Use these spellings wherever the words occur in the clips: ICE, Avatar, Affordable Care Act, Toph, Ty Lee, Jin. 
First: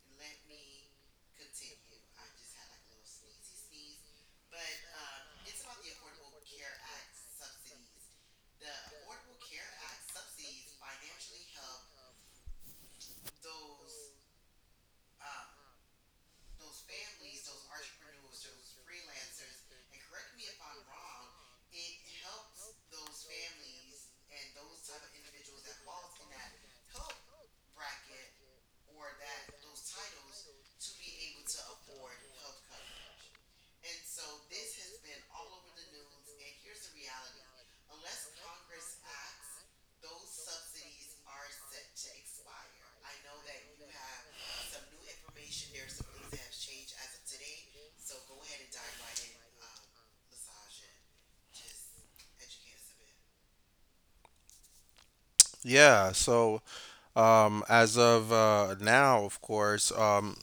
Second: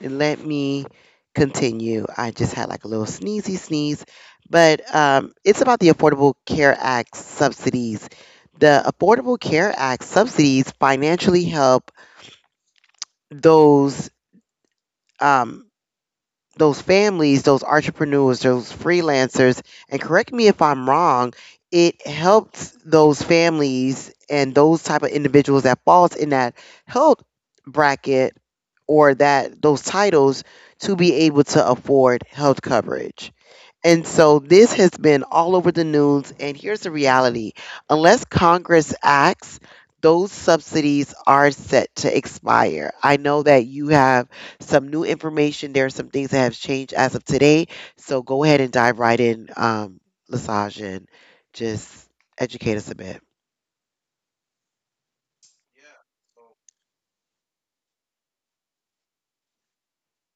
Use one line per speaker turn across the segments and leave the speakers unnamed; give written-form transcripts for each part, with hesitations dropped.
let me continue. I just had like a little sneezy sneeze, but it's about the Affordable Care Act subsidies. The Affordable Care Act subsidies financially help those. Um, those families, those entrepreneurs, those freelancers, and
And.
correct me if I'm wrong,
Create.
it helps those families and those type of individuals that falls in that health bracket
Or.
or that those titles to be able to afford health coverage. And so this has been all over the news. And here's the reality
Unless.
unless Congress acts, those subsidies are set to expire. I know that you have
Have.
some new information. There are some things that have changed as of today. So go ahead and dive right in, Lesage, and just educate us a bit.
Yeah, so as of now, of course, um,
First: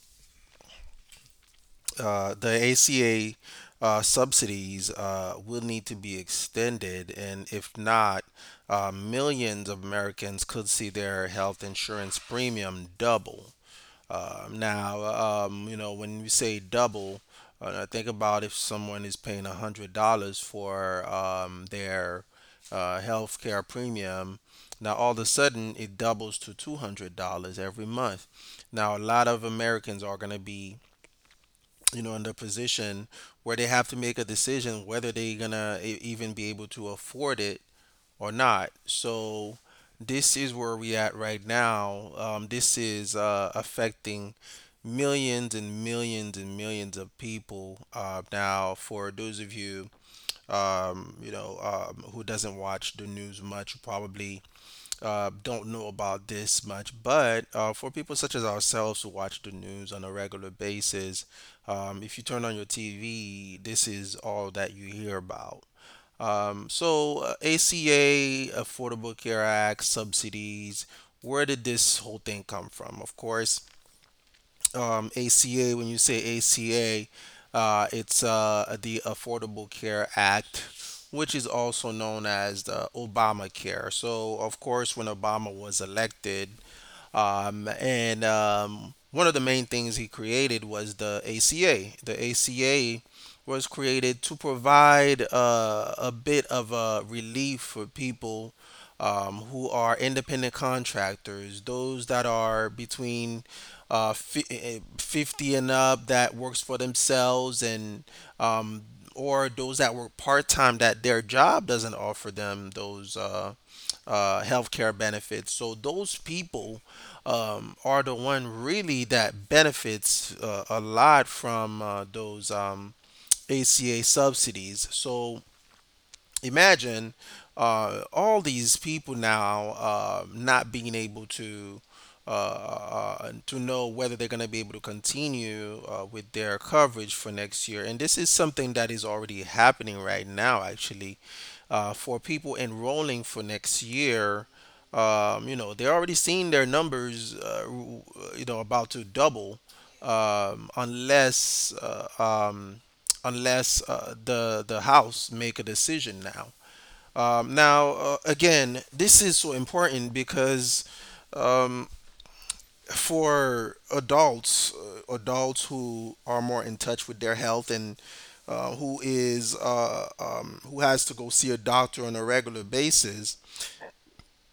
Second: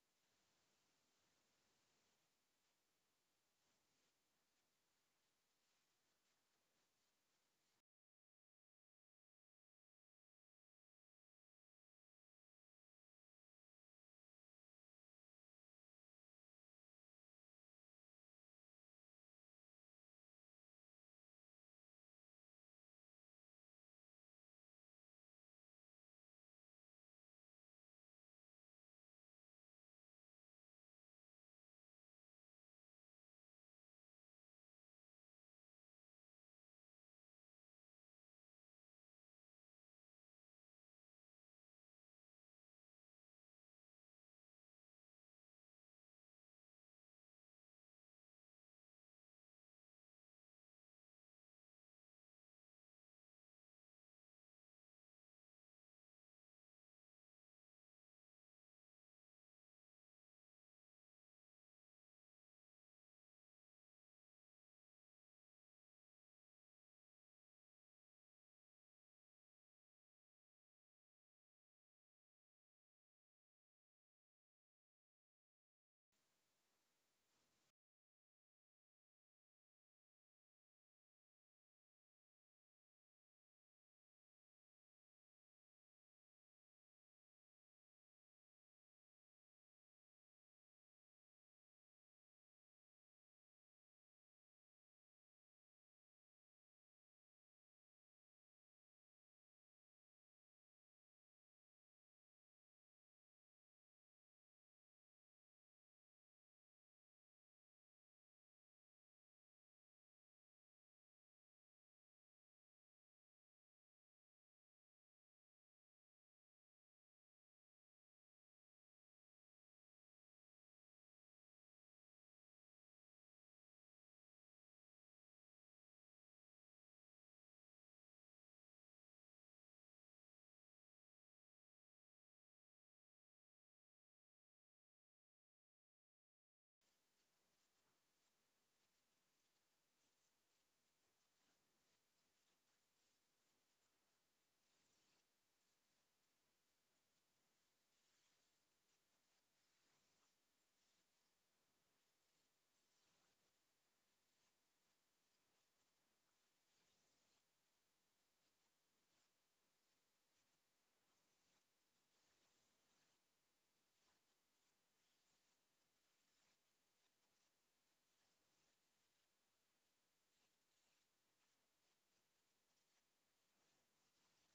uh, the ACA subsidies will need to be extended, and if not, millions of Americans could see their health insurance premium double. Now, when we say double, think about if someone is paying $100 for their health premium. Now, all of a sudden, it doubles to $200 every month. Now, a lot of Americans are going to be, in the position where they have to make a decision whether they're going to even be able to afford it or not. So this is where we at right now. This is affecting millions and millions and millions of people. Now, for those of you, who doesn't watch the news much, you probably don't know about this much. But for people such as ourselves who watch the news on a regular basis, if you turn on your TV, this is all that you hear about. So ACA, Affordable Care Act, subsidies — where did this whole thing come from? Of course, ACA, when you say ACA, it's the Affordable Care Act, which is also known as the Obamacare. So, of course, when Obama was elected, and one of the main things he created was the ACA. The ACA was created to provide a bit of a relief for people who are independent contractors, those that are between 50 and up that works for themselves and um, or those that work part-time that their job doesn't offer them those healthcare benefits. So those people are the one really that benefits a lot from those ACA subsidies. So imagine all these people now not being able to know whether they're going to be able to continue with their coverage for next year. And this is something that is already happening right now, actually, for people enrolling for next year. They're already seeing their numbers, about to double um, unless uh, um, unless the House make a decision now. Now, again, this is so important because um, for adults, adults who are more in touch with their health and who has to go see a doctor on a regular basis,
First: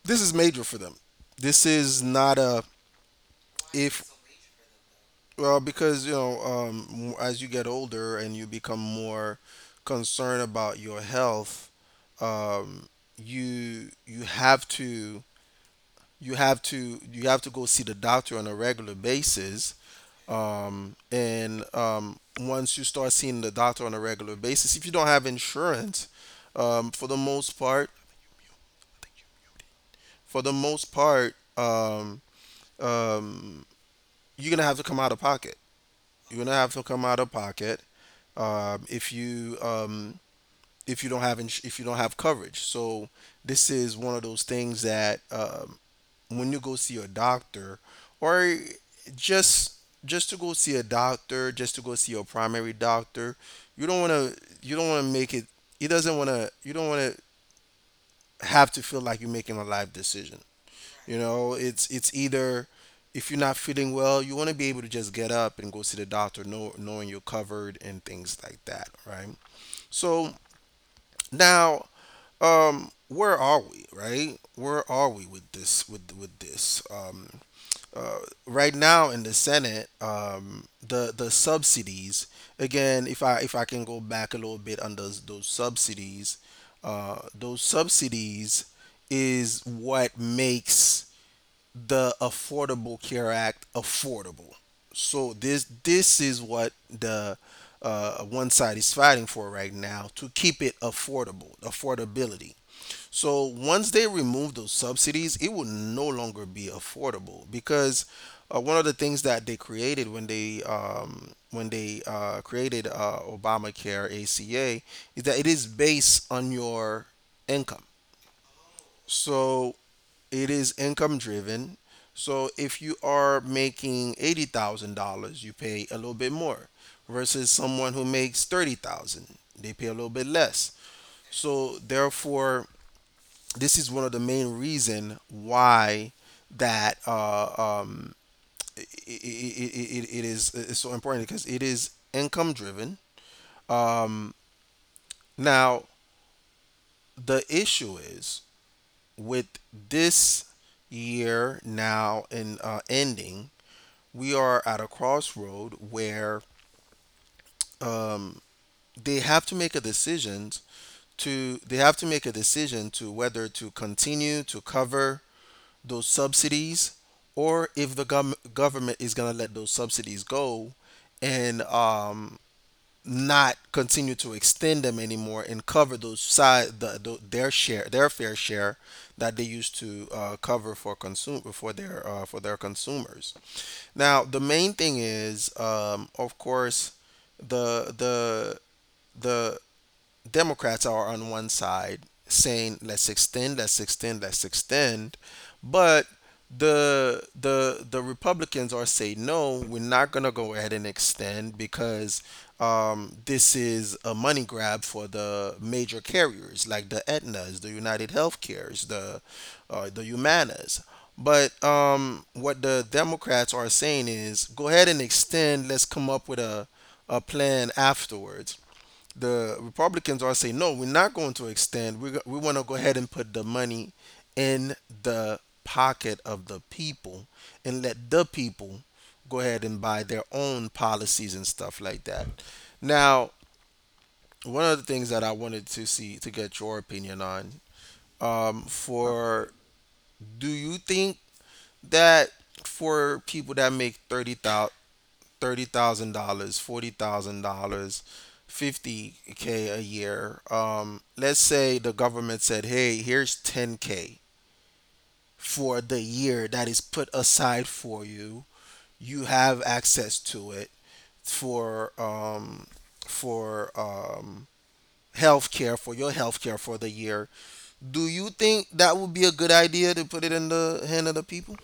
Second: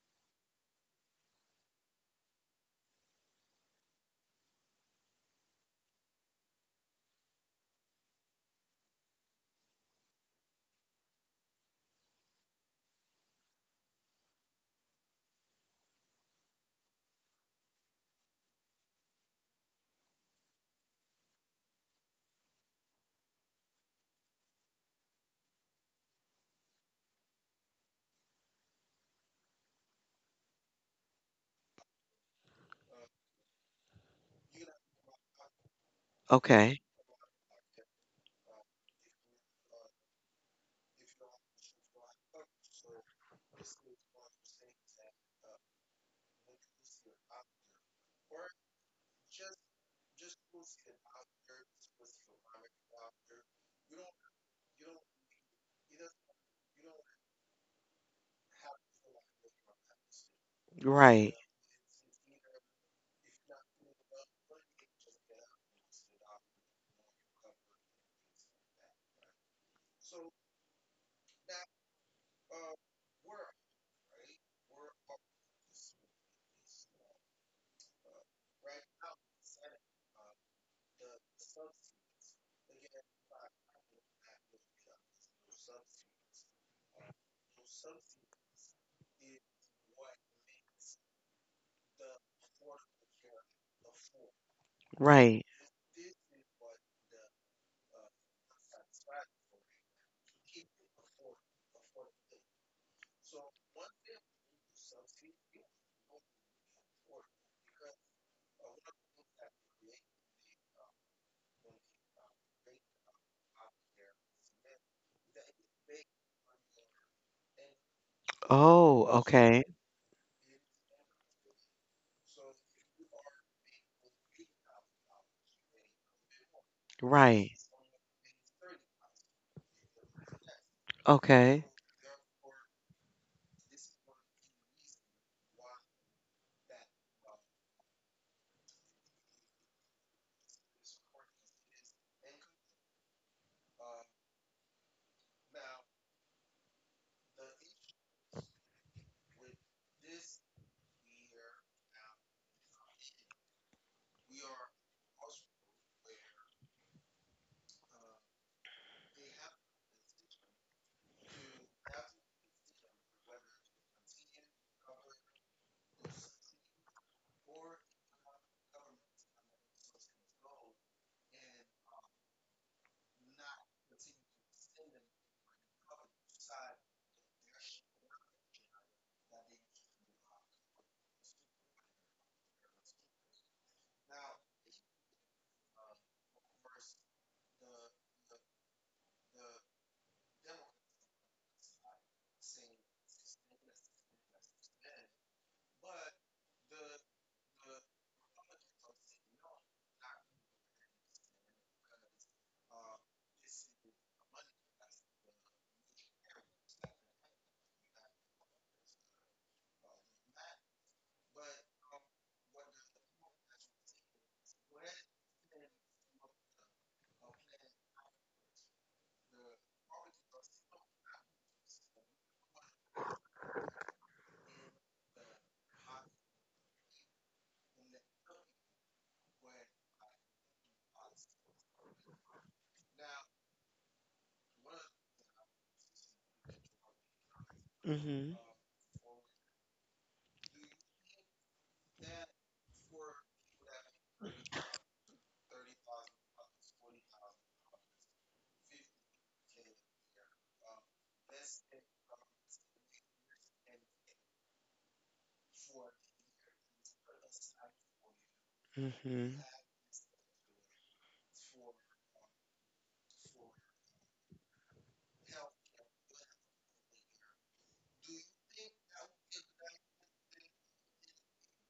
this is major for them. This is not a if Well, because as you get older and you become more concerned about your health, um, you have to you have to go see the doctor on a regular basis. And Once you start seeing the doctor on a regular basis, if you don't have insurance, for the most part, for the most part, um, you're gonna have to come out of pocket. You're gonna have
Okay.
to come out of pocket if you if you don't have ins- if you don't have coverage. So this is one of those things that when you go see a doctor or just just to go see a doctor, just to go see your primary doctor, you don't want to make it. He doesn't want to. You don't want to have to feel like you're making a life decision. You
Right.
know, it's either if you're not feeling well, you want to be able to just get up and go see the doctor, know, knowing you're covered and things like that, right? So. Now, where are we, right? Where are we with this? With this? Uh, right now in the Senate, the subsidies. Again, if I can go back a little bit on those subsidies, those subsidies is what makes the Affordable Care Act affordable. So
Right.
this is what the one side is fighting for right now to keep it affordable, affordability. So once they remove those subsidies, it will no longer be affordable because one of the things that they created when they created Obamacare ACA is that it is based on your income.
Oh, okay.
So it is income driven. So if you are making $80,000, you pay a little bit more versus
Right.
someone who makes 30,000. They pay a little bit less.
Okay.
So therefore, this is one of the main reason why that um, it's so important because it is income driven. Now the issue is with this year now in ending, we are at a crossroad where they have to make a decision they have to make a decision to whether to continue to cover those subsidies, or if the government is going to let those subsidies go and not continue to extend them anymore and cover those side the their share, their fair share that they used to cover for consume for their consumers. Now the main thing is, of course, the the the Democrats are on one side saying let's extend, let's extend, let's extend, but the Republicans are saying no, we're not gonna go ahead and extend because this is a money grab for the major carriers like the Aetnas, the United Healthcares, the Humanas. But what the Democrats are saying is go ahead and extend. Let's come up with a plan afterwards. The Republicans are saying, no, we're not going to extend. We want to go ahead and put the money in the pocket of the people and let the people go ahead and buy their own policies and stuff like that. Now, one of the things that I wanted to see to get your opinion on
Mm-hmm.
for do you think that for people that make 30,000, thirty thousand dollars, $40,000, 50K a year. Let's say the government said, "Hey, here's 10K for the year that is put aside for you.
Mm-hmm.
You have access to it for um, for health care, for the year." Do you think that would be a good idea to put it in the hand of the people?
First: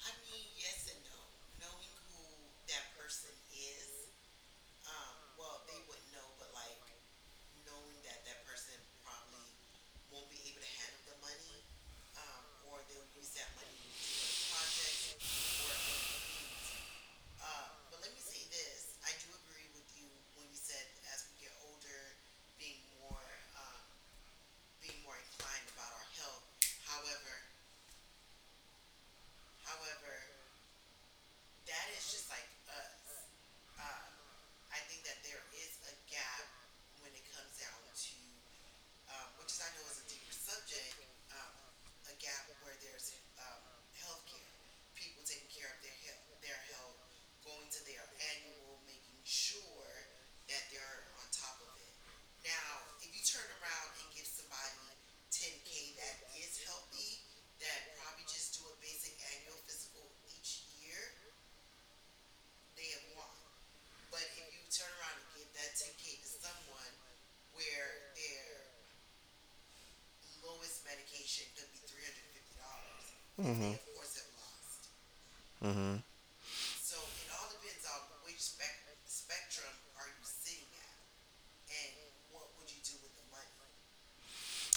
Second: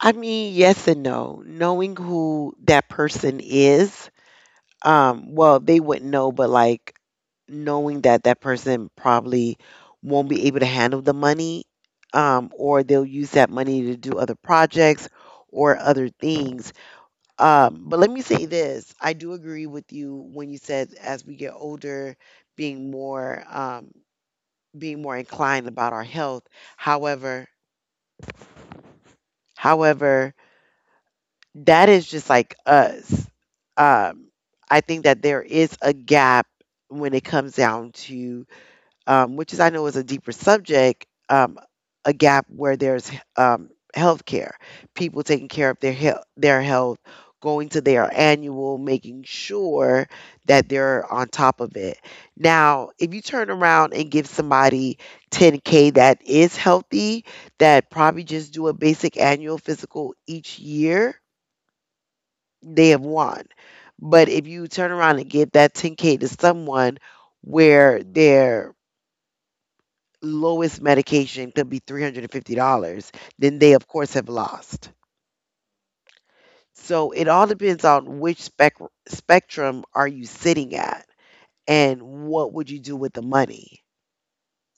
I mean, yes and no. Knowing who that person is, well, they wouldn't know, but like knowing that that person probably won't be able to handle the money, or they'll use that money to do other projects or other things. But let me say this: I do agree with you when you said as we get older, being more um, being more inclined about our health. However, however, that is just like us. Um, I think that there is a gap when it comes down to, which is I know is a deeper subject, a gap where there's health care, people taking care of their health, going to their annual, making sure that they're on top of it. Now, if you turn around and give somebody 10K that is healthy, that probably just do a basic annual physical each year they have won. But if you turn around and give that 10K to someone where their lowest medication could be $350, then they, of course, have lost.
Mm-hmm.
So it all depends on which spectrum are you sitting at and what would you do with the money?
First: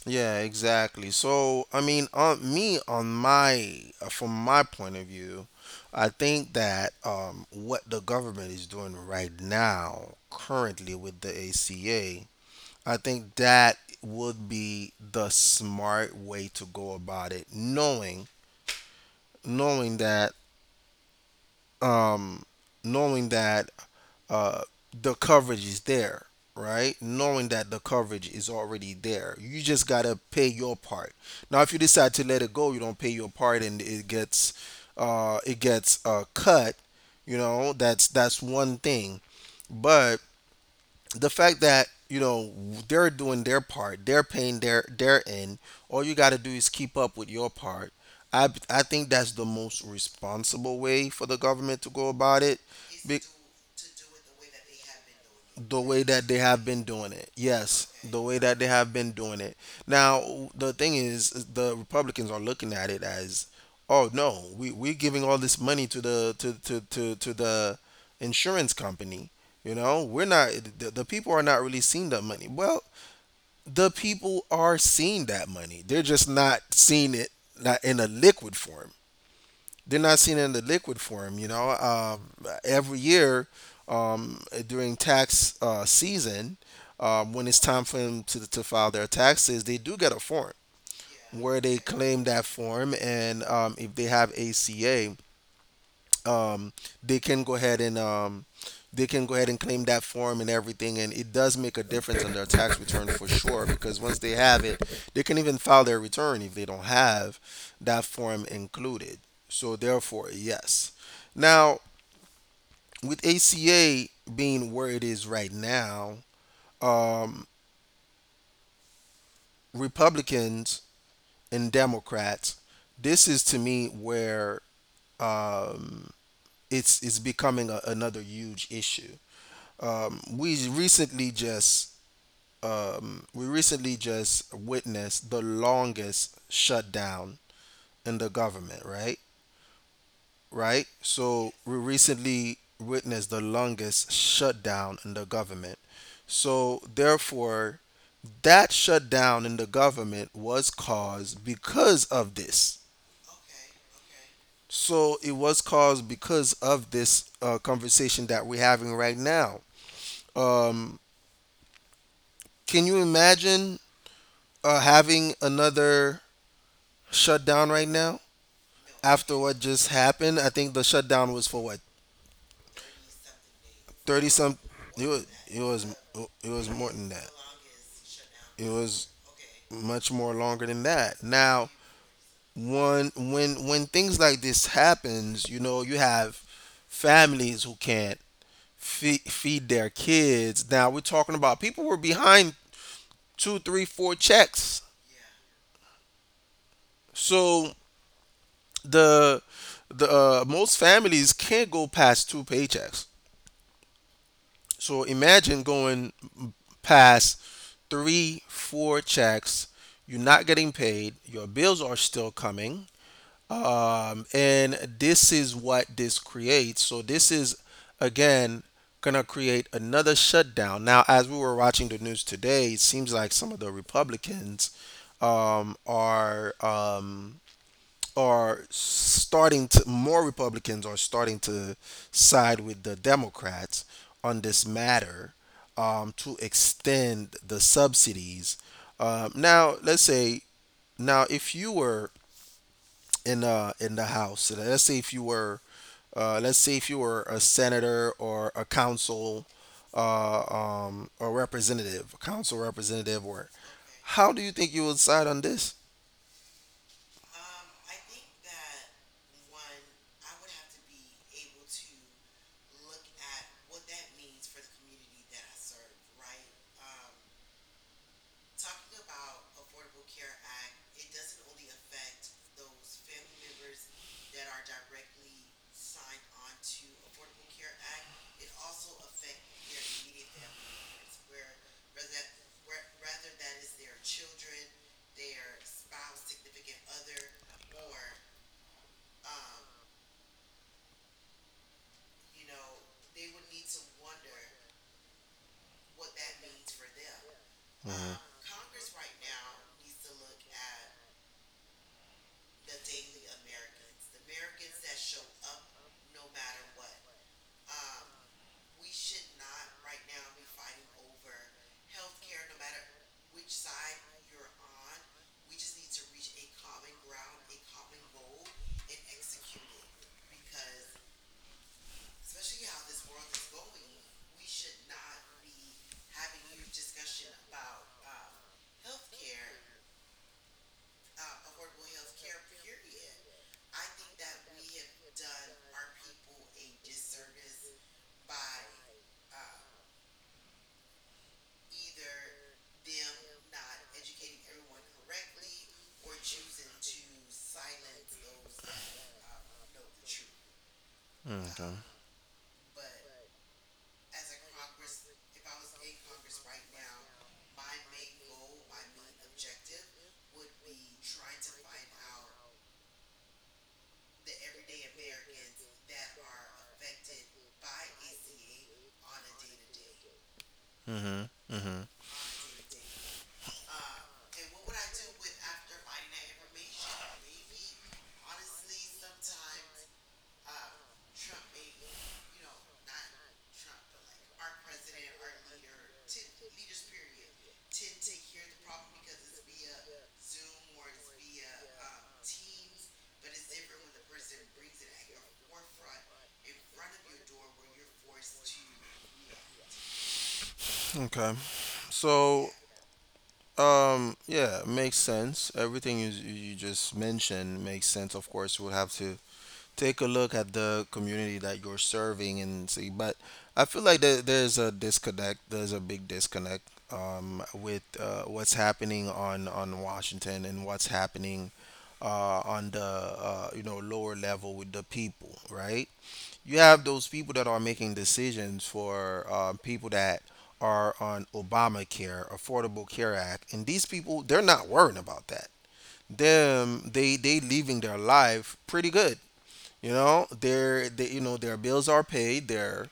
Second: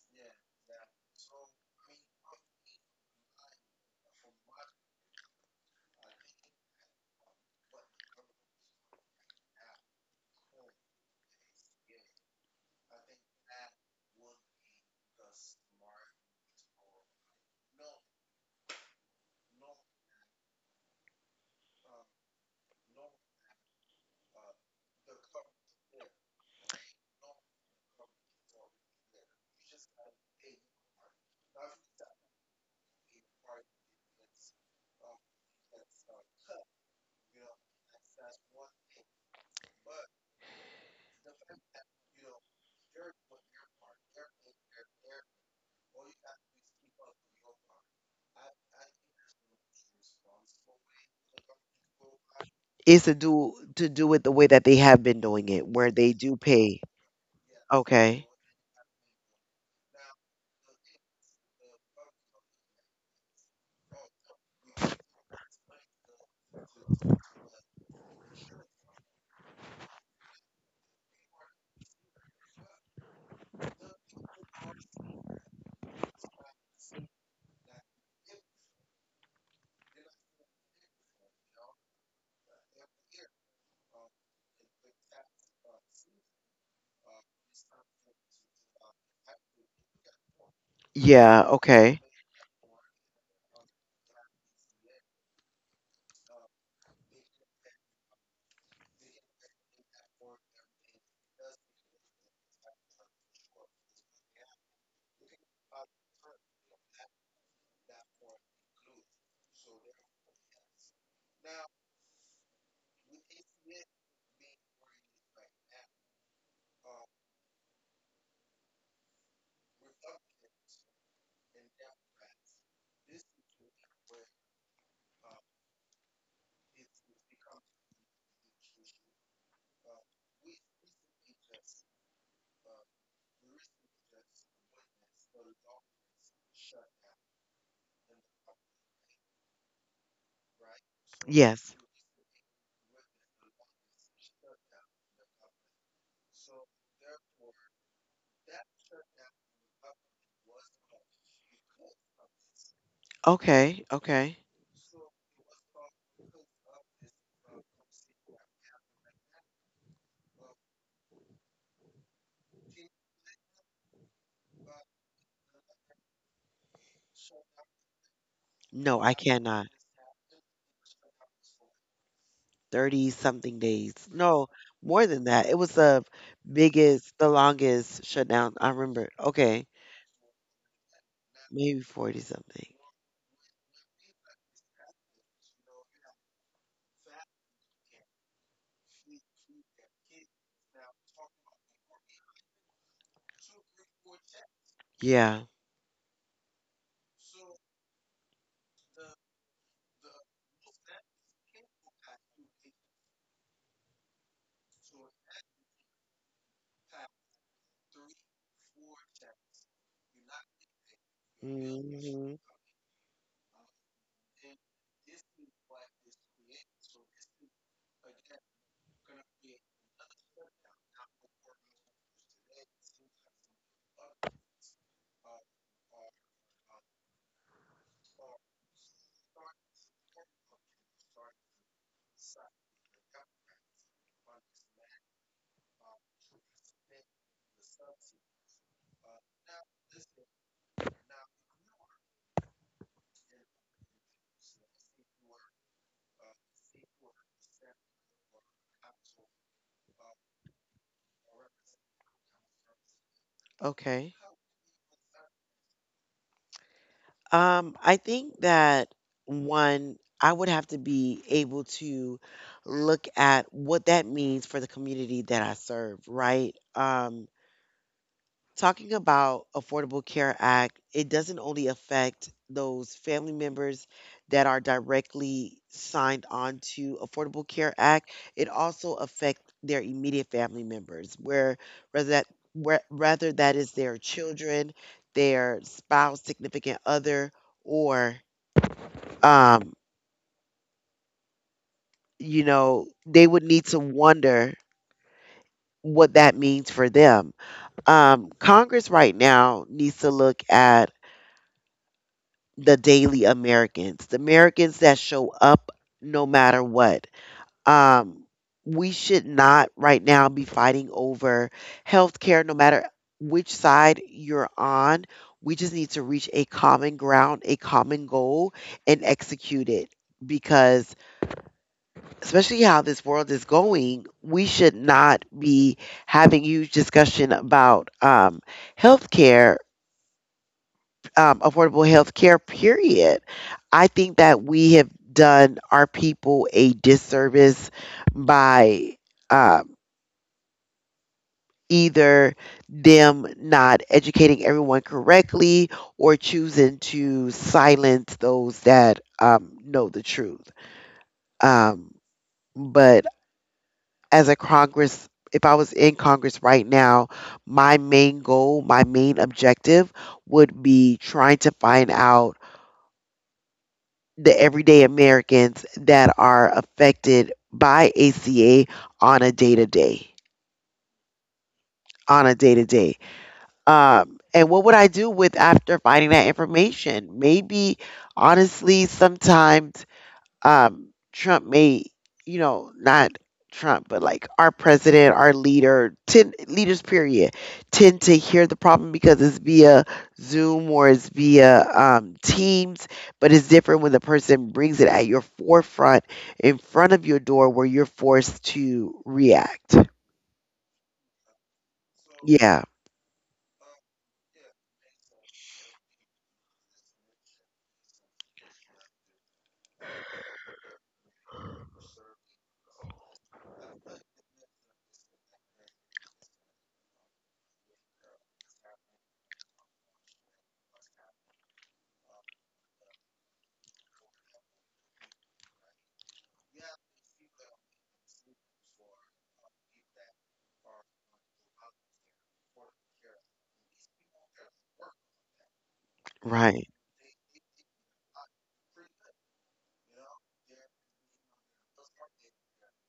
Yeah, exactly. So, I mean, on me, on my, from my point of view, I think that what the government is doing right now, currently with the ACA, I think that would be the smart way to go about it, knowing, knowing that, um, knowing that uh, the coverage is there, right? Knowing that the coverage is already there, you just gotta pay your part. Now, if you decide to let it go, you don't pay your part, and it gets cut. You know, that's one thing. But the fact that you know they're doing their part, they're paying their end. All you gotta do is keep up with your part. I think that's the most responsible way for the government to go about it.
Is
Be-
to do it the way that they have been doing it,
the
where
way
they
that
do
they have
pay.
been doing it. Yes, the
Okay.
way that they have been doing it. Now, the thing is the Republicans are looking at it as, oh no, we're giving all this money to the insurance company. You know, we're not. The people are not really seeing that money. Well, the people are seeing that money. They're just not seeing it, not in a liquid form. They're not seeing it in the liquid form. You know, every year during tax season, when it's time for them to file their taxes, they do get a form
Yeah,
where they
okay.
claim that form, and if they have ACA, um, they can go ahead and um, they can go ahead and claim that form and everything, and it does make a difference on their tax return for sure. Because once they have it, they can even file their return if they don't have that form included. So therefore, yes. Now, with ACA being where it is right now, Republicans and Democrats, this is to me where it's becoming another huge issue. Um, we recently just we recently just witnessed the longest shutdown in the government, right? Right? So
Yes.
we recently witnessed the longest shutdown in the government. So therefore, that shutdown in the government was caused because of this.
Okay, okay.
So it was caused because of this conversation that we're having right now. Um, can you imagine having another shutdown right now,
No, I
after what
cannot.
just happened? I think the shutdown was for what,
30 something days.
30
No,
some. It
more than
was
that. It was the
more than
biggest,
that.
the longest shutdown.
It
I
was
remember. Okay.
much more longer than that. Now,
Maybe 40 something.
one when things like this happens, you know, you have families who can't feed their kids. Now we're talking about people were behind two, three, four checks.
Yeah.
So the the most families can't go past two paychecks. So imagine going past three, four checks. You're not getting paid. Your bills are still
Hmm.
coming. And this is what this creates. So this is again gonna create another shutdown. Now, as we were watching the news today, it seems like some of the Republicans um, are um, are starting to more Republicans are starting to side with the Democrats on this matter to extend the subsidies. Now, let's say now if you were in the House, let's say if you were let's say if you were a senator or a council or representative, a council representative, or
Okay.
how do you think you would side on this?
I think that one, I would have to be able to look at what that means for the community that I serve, right? Because talking about Affordable Care Act, it doesn't only affect those family members that are directly signed on to Affordable Care Act. It also affects their immediate family members where whether that where, rather that is their children, their spouse, significant other, or um you know, they would need to wonder what that means for them. Congress right now needs to look at the daily Americans, the Americans that show up no matter what. Um, we should not right now be fighting over healthcare, no matter which side you're on. We just need to reach a common ground, a common goal, and execute it. Because, especially how this world is going, we should not be having huge discussion about healthcare, affordable health care, period. I think that we have done our people a disservice by um, either them not educating everyone correctly or choosing to silence those that know the truth.
Okay.
Um, but as a Congress, if I was in Congress right now, my main goal, my main objective would be trying to find out the everyday Americans that are affected by ACA on a day to day,
Mm-hmm. Mm-hmm.
on a day to day. And what would I do with after finding that information? Maybe, honestly, sometimes Trump may, you know, not Trump, but like our president, our leader, ten, leaders, period, tend to hear the problem because it's via Zoom or it's via Teams. But it's different when the person brings it at your forefront, in front of your door, where you're forced to react.
Okay. So,
Yeah,
yeah, makes sense. Everything you just mentioned makes sense. Of course, you would have to take a look at the community that you're serving and see. But I feel like there's a disconnect. There's a big disconnect with what's happening on Washington and what's happening on the you know lower level with the people, right? You have those people that are making decisions for people that are on Obamacare, Affordable Care Act, and these people they're not worrying about that.
right.
Them they living their life pretty good. You know, their bills are paid. Their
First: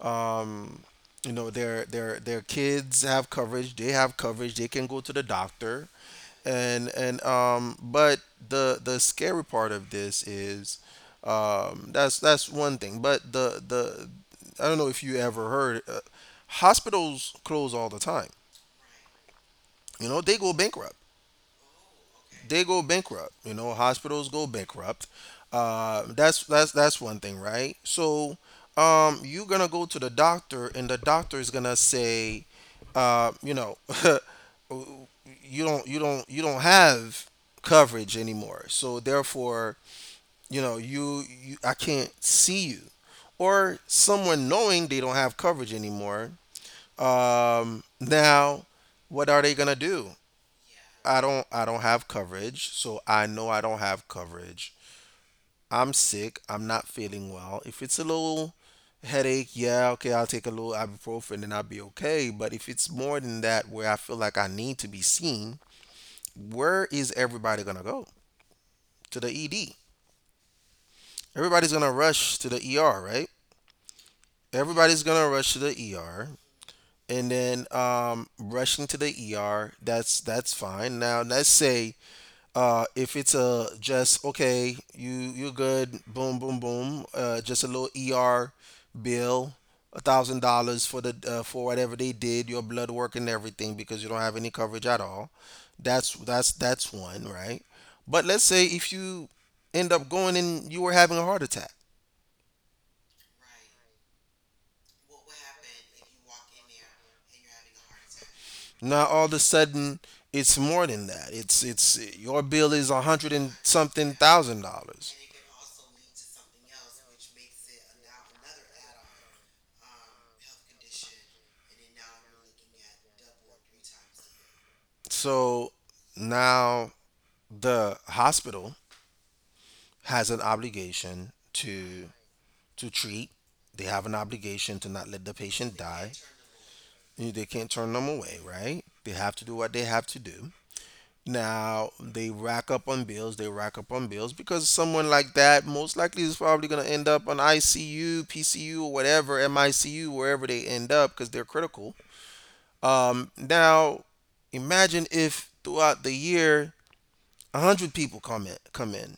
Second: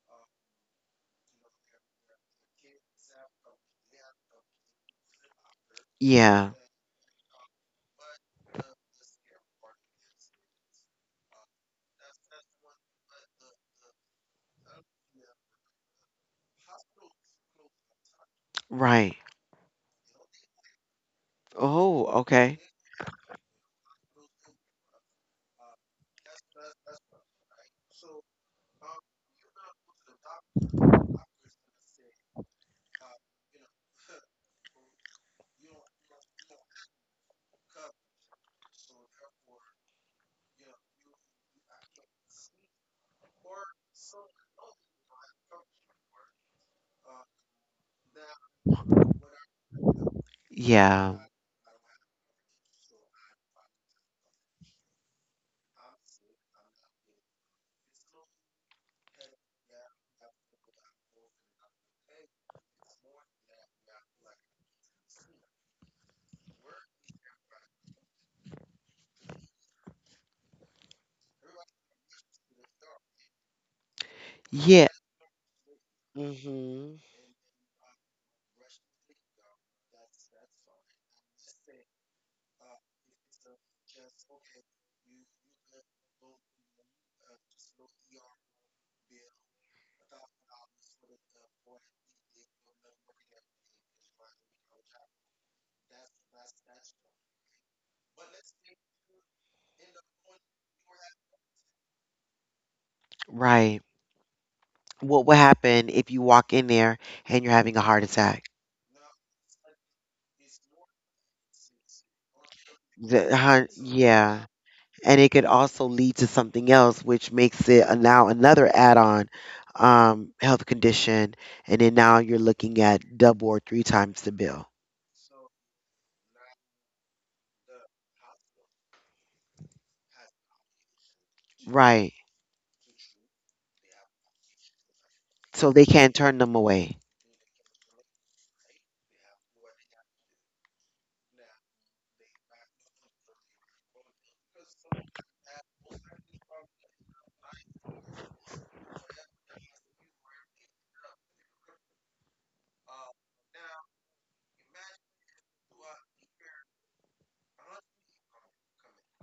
um, you know their kids have coverage. They have coverage. They can go to the doctor,
Yeah,
and but the scary part of this is that's one thing. But the I don't know if you ever heard hospitals close all the time.
right.
You know, they go bankrupt
Oh, okay.
they go bankrupt. You know, hospitals go bankrupt. That's that's one thing, right? So you're gonna go to the doctor, and the doctor is gonna say, you know, you don't have coverage anymore. So therefore, you know, you I can't see you, or someone knowing they don't have coverage anymore. Now, what are they gonna do?
Yeah,
I don't have coverage, so I know I don't have coverage. I'm sick, I'm not feeling well. If it's a little headache, yeah, okay, I'll take a little ibuprofen and I'll be okay. But if it's more than that where I feel like I need to be seen, where is everybody gonna go? To the ED. Everybody's gonna rush to the ER, right?
yeah.
Everybody's gonna rush to the ER.
Hmm.
And then rushing to the ER, that's fine. Now let's say if it's a just okay, you good, boom, boom, boom. Just a little ER bill, $1,000 for the for whatever they did, your blood work and everything, because you don't have any coverage at all. That's one, right? But let's say if you end up going and you were having a heart attack.
Right. What would happen if you walk in there and you're having a heart attack?
Now all of a sudden it's more than that. It's your bill is a hundred
The
and
heart,
something
yeah.
thousand dollars.
And it could also lead to something else, which makes it a, now another add-on health condition. And then now you're looking at double or three times the bill.
So now the hospital has an obligation to
Right.
treat. They have an obligation to not let the
So
patient
they
die.
can't turn them away.
They can't turn them away, right? They have to do what they have to do. Now they rack up on bills, they rack up on bills because someone like that most likely is probably going to end up on ICU, PCU, or whatever, MICU, wherever they end up because they're critical. Now, imagine if throughout the year 100 people come in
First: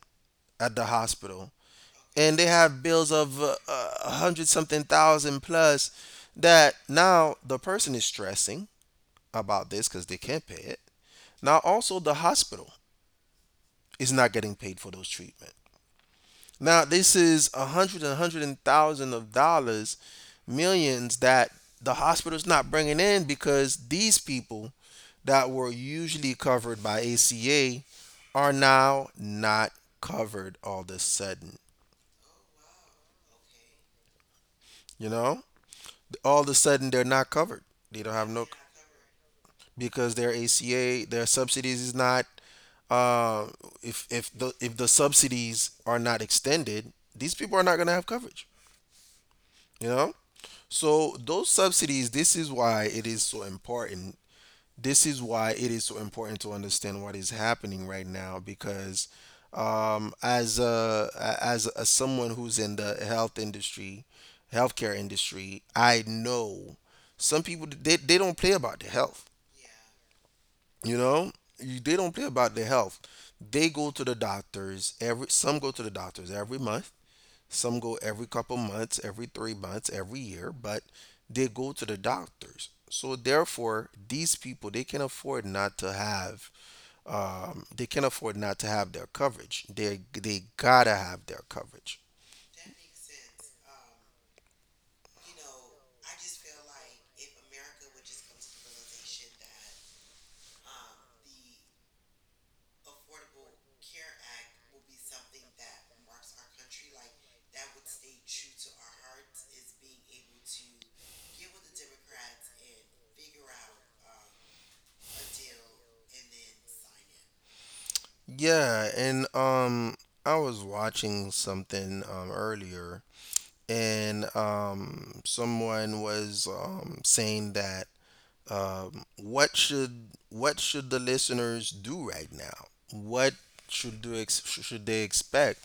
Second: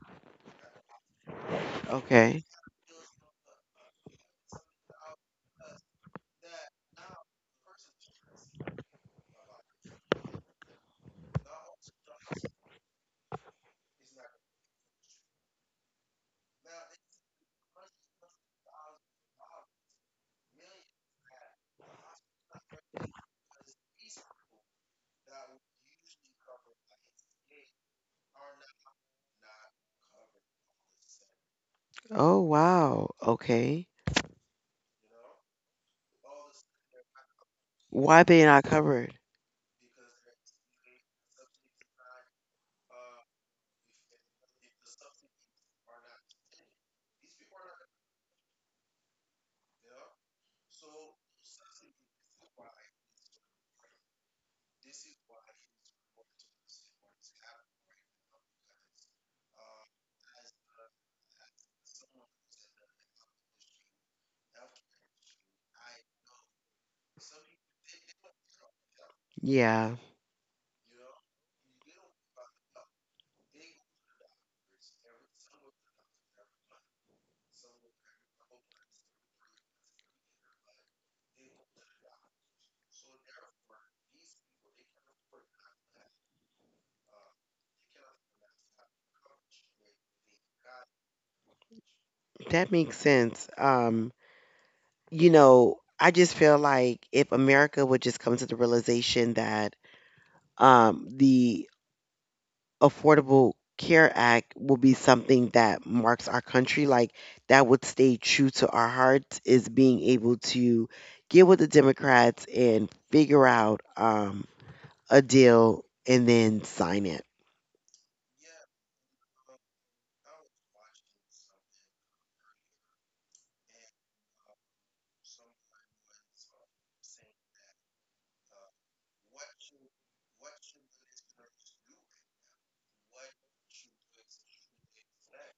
at the hospital and
Okay.
they have bills of 100 something thousand plus, that now the person is stressing about this because they can't pay it. Now also the hospital is not getting paid for those treatments. Now this is a hundred and thousand of dollars, millions that the hospital's not bringing in because these people that were usually covered by ACA are now not covered all of a sudden.
Oh, wow. Okay.
You know, all of a sudden they're not covered. They
Why
don't have
they
no
not covered?
because their ACA, their subsidies is not. Uh, if the subsidies are not extended, these people are not gonna have coverage. You know, so those subsidies, this is why it is so important. This is why it is so important to understand what is happening right now because um, as a, as a, someone who's in the healthcare industry, I know some people they don't play about their health.
Yeah,
You know, they don't play about their health. They go to the doctors every. Some go to the doctors every month. Some go every couple months, every 3 months, every year, but they go to the doctors. So therefore, these people they can afford not to have they can afford not to have their coverage. They gotta have their coverage.
that makes sense. You know, I just feel like if America would just come to the realization that the Affordable Care Act will be something that marks our country. Like that would stay true to our hearts is being able to get with the Democrats and figure out a deal and then sign it.
Yeah, and I was watching something earlier, and someone was saying that what should the listeners do right now? What should they expect?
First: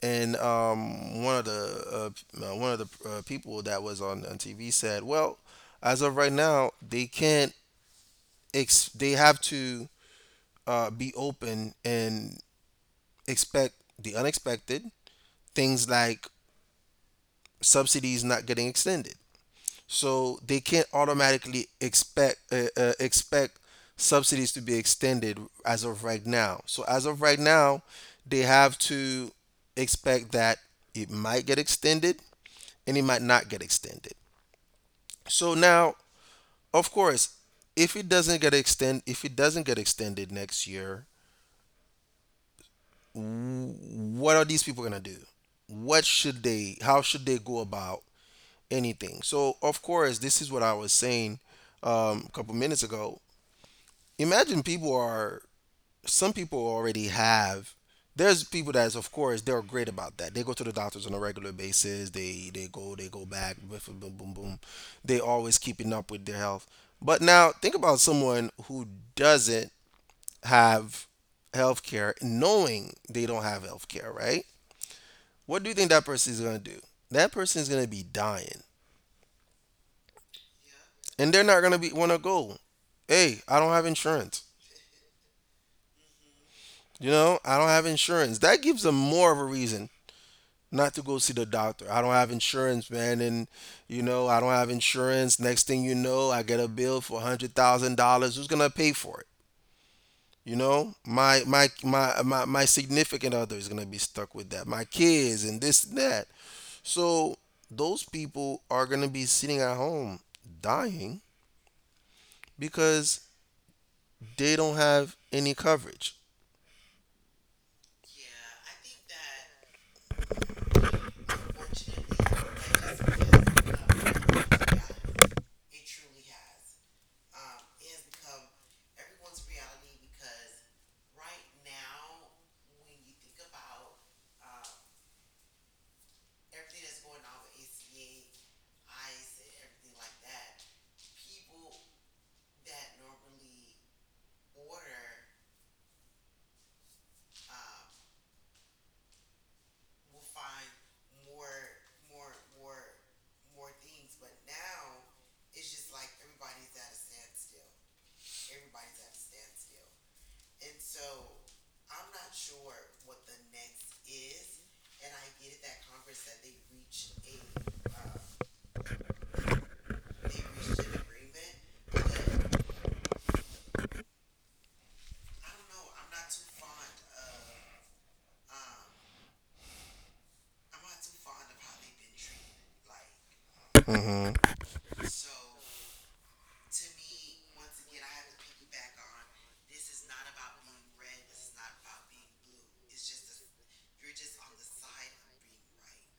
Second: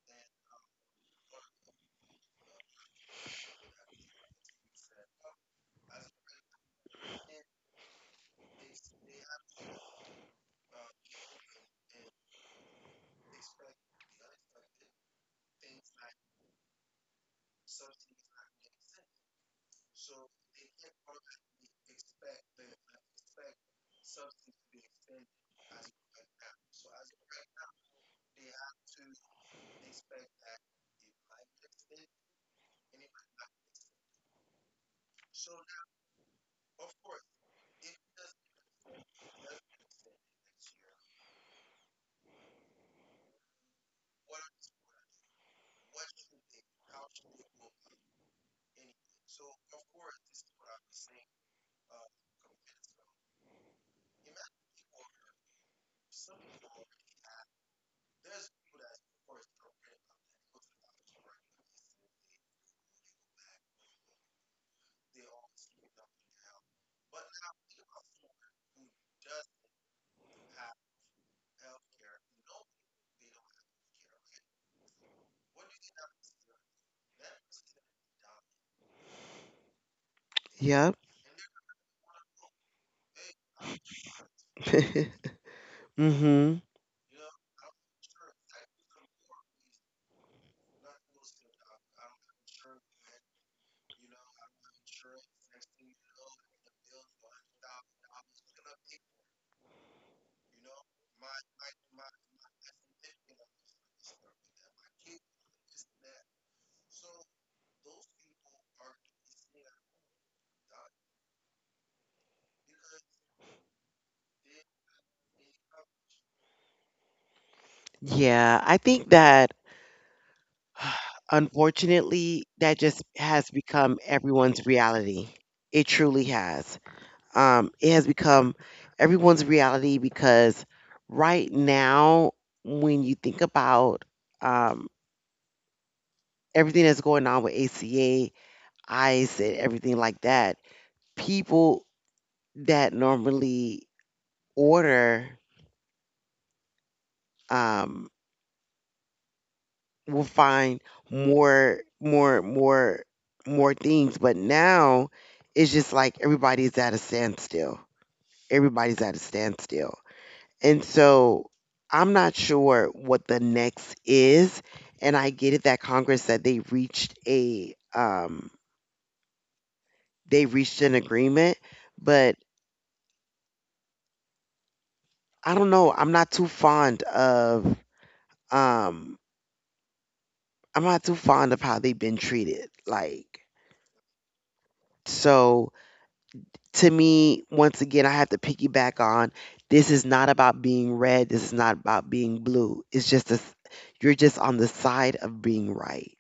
And one of the people that was on TV said, well, as of right now, they can't they have to be open and expect the unexpected, things like subsidies not getting extended, so they can't automatically expect expect subsidies to be extended as of right now. So as of right now, they have to expect that it might get extended and it might not get extended. So now, of course, if it doesn't get extended next year, what are these people going to do? What should they how should they go about anything? So, of course, this is what I was saying a couple minutes ago. Imagine people are, some people already have, there's people that's, of course they're great about that, they go to the doctors on a regular basis, they go they go back, boom, boom, boom, boom, they always keeping up with their health. But now think about someone who doesn't have health care, knowing they don't have health care, right? What do you think that person is going to do? That person is going to be dying,
Yep.
and they're not going to be want to go, hey, I don't have insurance.
Mhm.
You know, I don't have insurance, that gives them more of a reason not to go see the doctor. I don't have insurance, man, and you know I don't have insurance. Next thing you know, I get a bill for $100,000. Who's gonna pay for it? You know, my significant other is gonna be stuck with that. My kids and this and that. So those people are gonna be sitting at home dying because they don't have any coverage.
Yeah, I think that unfortunately that just has become everyone's reality. It truly has. It has become everyone's reality because right now, when you think about um, everything that's going on with ACA, ICE, and everything like that, people that normally order um, will find more, more, more, more things. But now, it's just like everybody's at a standstill. Everybody's at a standstill. And so I'm not sure what the next is. And I get it that Congress said they reached a they reached an agreement, but I don't know. I'm not too fond of um I'm not too fond of how they've been treated. Like
Hmm.
so to me, once again I have to piggyback on this is not about being red, this is not about being blue. It's just a, you're just on the side of being right.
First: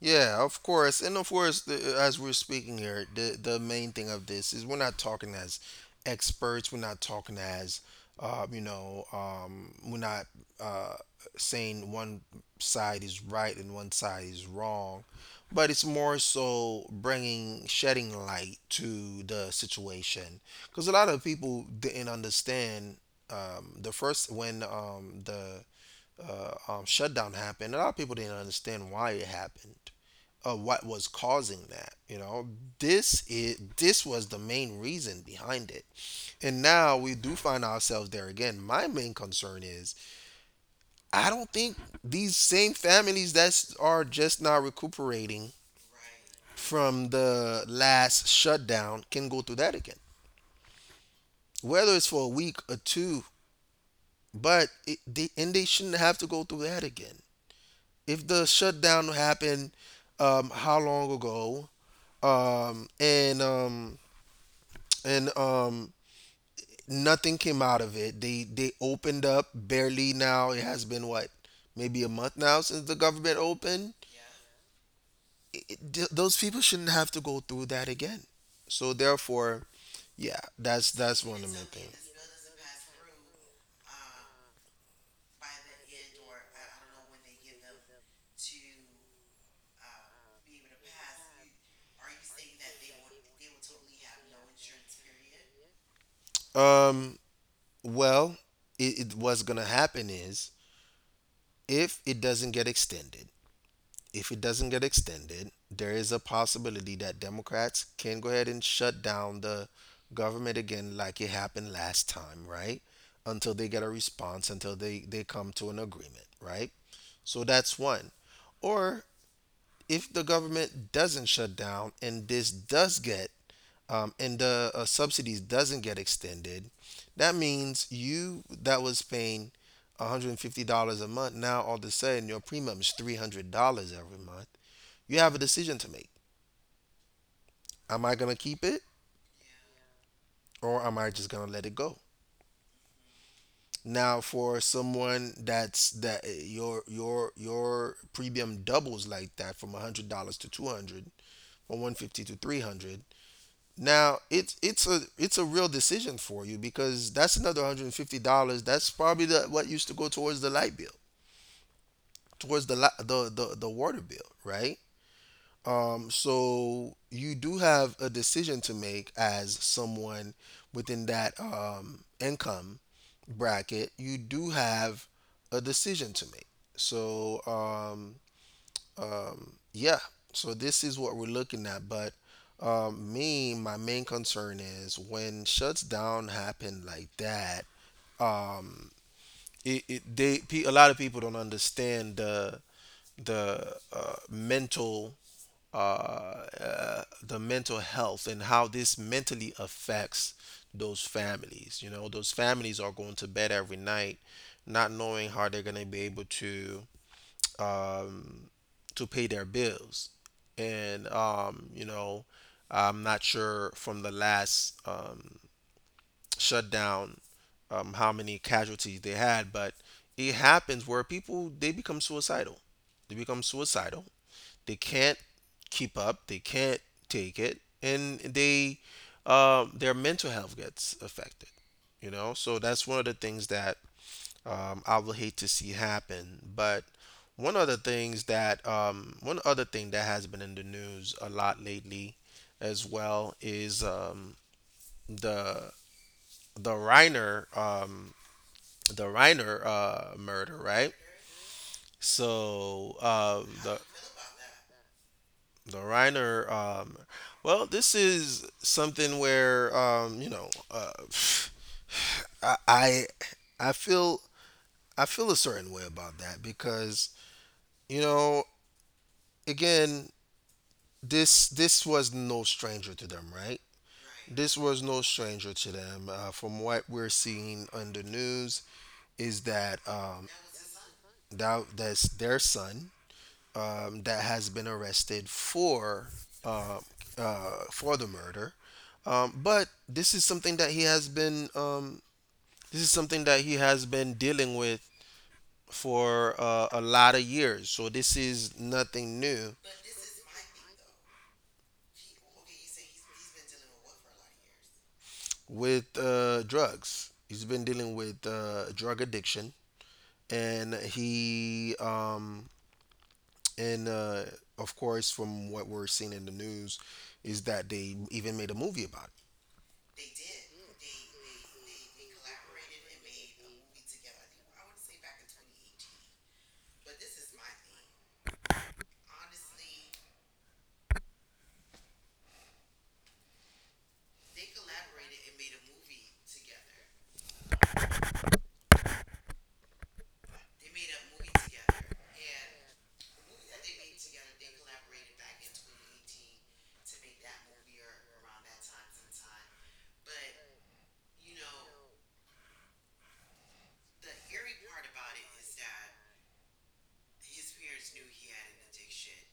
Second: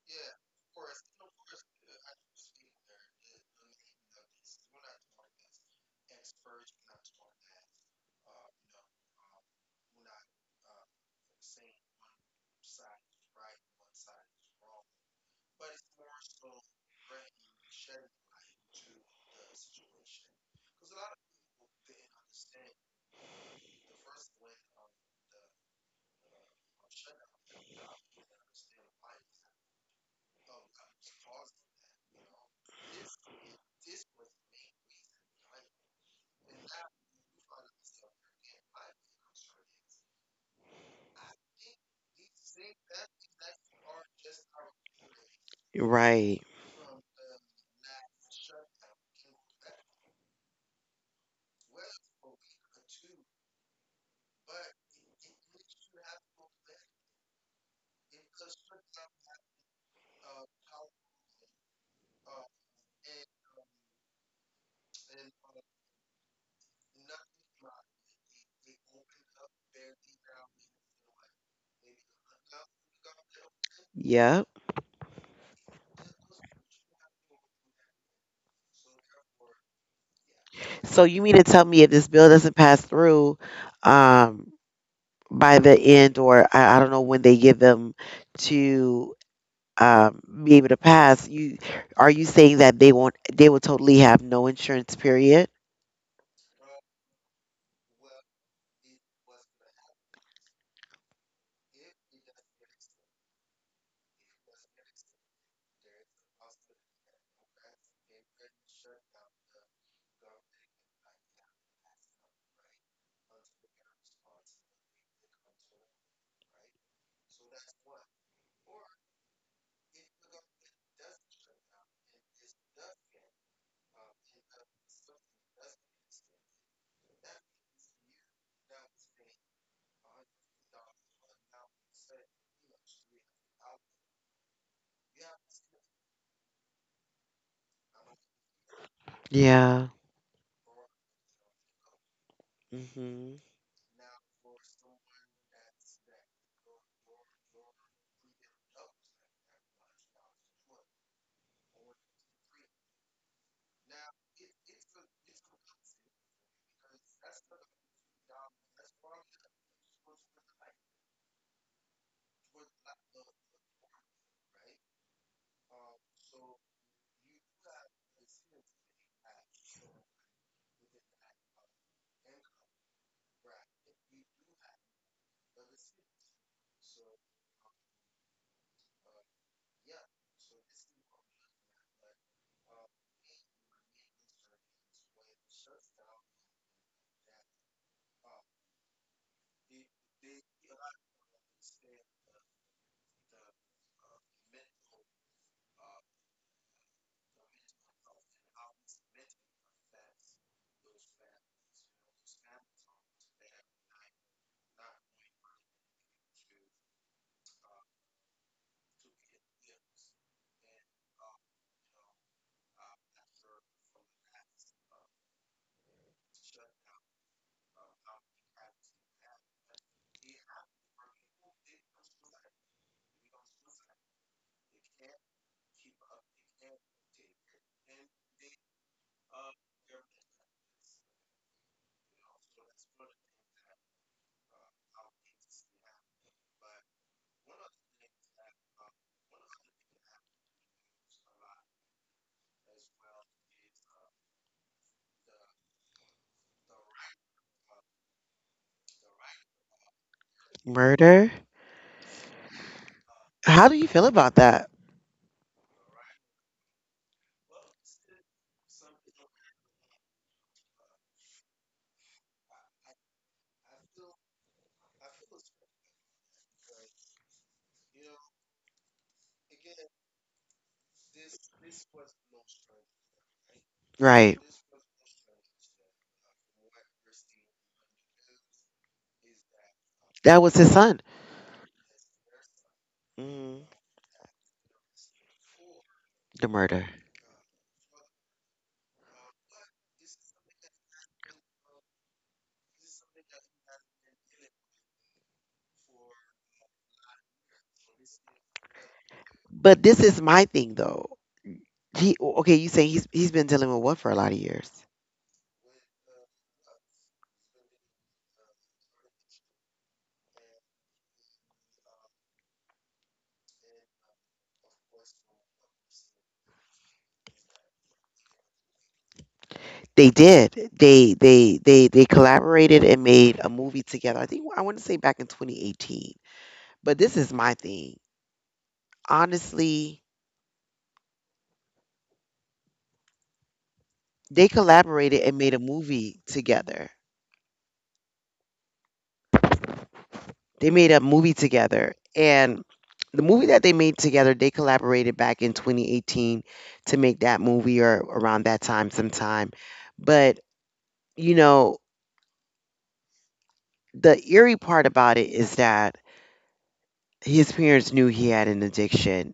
Yeah, of course, and of course, as we're speaking here, the main thing of this is we're not talking as experts. We're not talking as, we're not uh, saying one side is right and one side is wrong, but it's more so bringing shedding light to the situation because a lot of people didn't understand the first when the shutdown happened, a lot of people didn't understand why it happened, what was causing that. You know, this was the main reason behind it, and now we do find ourselves there again. My main concern is I don't think these same families that are just now recuperating
Right.
from the last shutdown can go through that again, whether it's for a week or two. But it, they, and they shouldn't have to go through that again. If the shutdown happened how long ago um, and um, and nothing came out of it, they opened up barely, now it has been what, maybe a month now since the government opened,
Yep.
those people shouldn't have to go through that again, so therefore, yeah,
So you
that's
mean
one
to
of my
tell me if
things.
this bill doesn't pass through um, by the end, or I don't know when they give them to be able to pass? You are you saying that they won't? They will totally have no insurance. Period.
Um, well, it, it what's gonna happen is if it doesn't get extended, if it doesn't get extended, there is a possibility that Democrats can go ahead and shut down the government again, like it happened last time, right? Until they get a response, until they come to an agreement, right? So that's one. Or if the government doesn't shut down and this does get and the subsidies doesn't get extended, that means you that was paying $150 a month. Now all of a sudden your premium is $300 every month. You have a decision to make. Am I going to keep it
Yeah.
or am I just going to let it go?
Hmm.
Now, for someone your premium doubles like that, from $100 to $200 from $150 to $300. Now it's a real decision for you because that's another $150. That's probably the, what used to go towards the light bill, towards the water bill, right? So you do have a decision to make as someone within that income bracket. You do have a decision to make. So yeah, so this is what we're looking at. But me, my main concern is when shuts down happen like that. Um, it, it a lot of people don't understand the mental uh, the mental health and how this mentally affects those families. Those families are going to bed every night not knowing how they're going to be able um, to pay their bills. And I'm not sure from the last shutdown, how many casualties they had, but it happens where people they become suicidal. They become suicidal. They can't keep up. They can't take it, and they their mental health gets affected. So that's one of the things that I would hate to see happen. But one other thing that has been in the news a lot lately, as well, is the the Reiner um, the Reiner murder, right?
Murder.
So um,
How do
the
you feel about that?
The Reiner, um, well, this is something where I, I I feel I feel a certain way about that because, you know, again, this was no stranger to them, right?
Right.
This was no stranger to them. From what we're seeing on the news, is that
That was his son.
that's their son,
Hmm.
that has been arrested
The
uh,
murder.
for the murder. But this is something that he has been, this is something that he has been dealing with for a lot of years. So this is nothing new.
But this is my thing, though. He okay? You saying he's been dealing with what for a lot of years?
With drugs, he's been dealing with drug addiction, and he um, and of course, from what we're seeing in the news, is that they even made a movie about it.
They did. They collaborated and made a movie together. I think I want to say back in 2018. But this is my thing. Honestly, they collaborated and made a movie together. They made a movie together and the movie that they made together, they collaborated back in 2018 to make that movie or around that time sometime. But, you know, the eerie part about it is that his parents knew he had an addiction.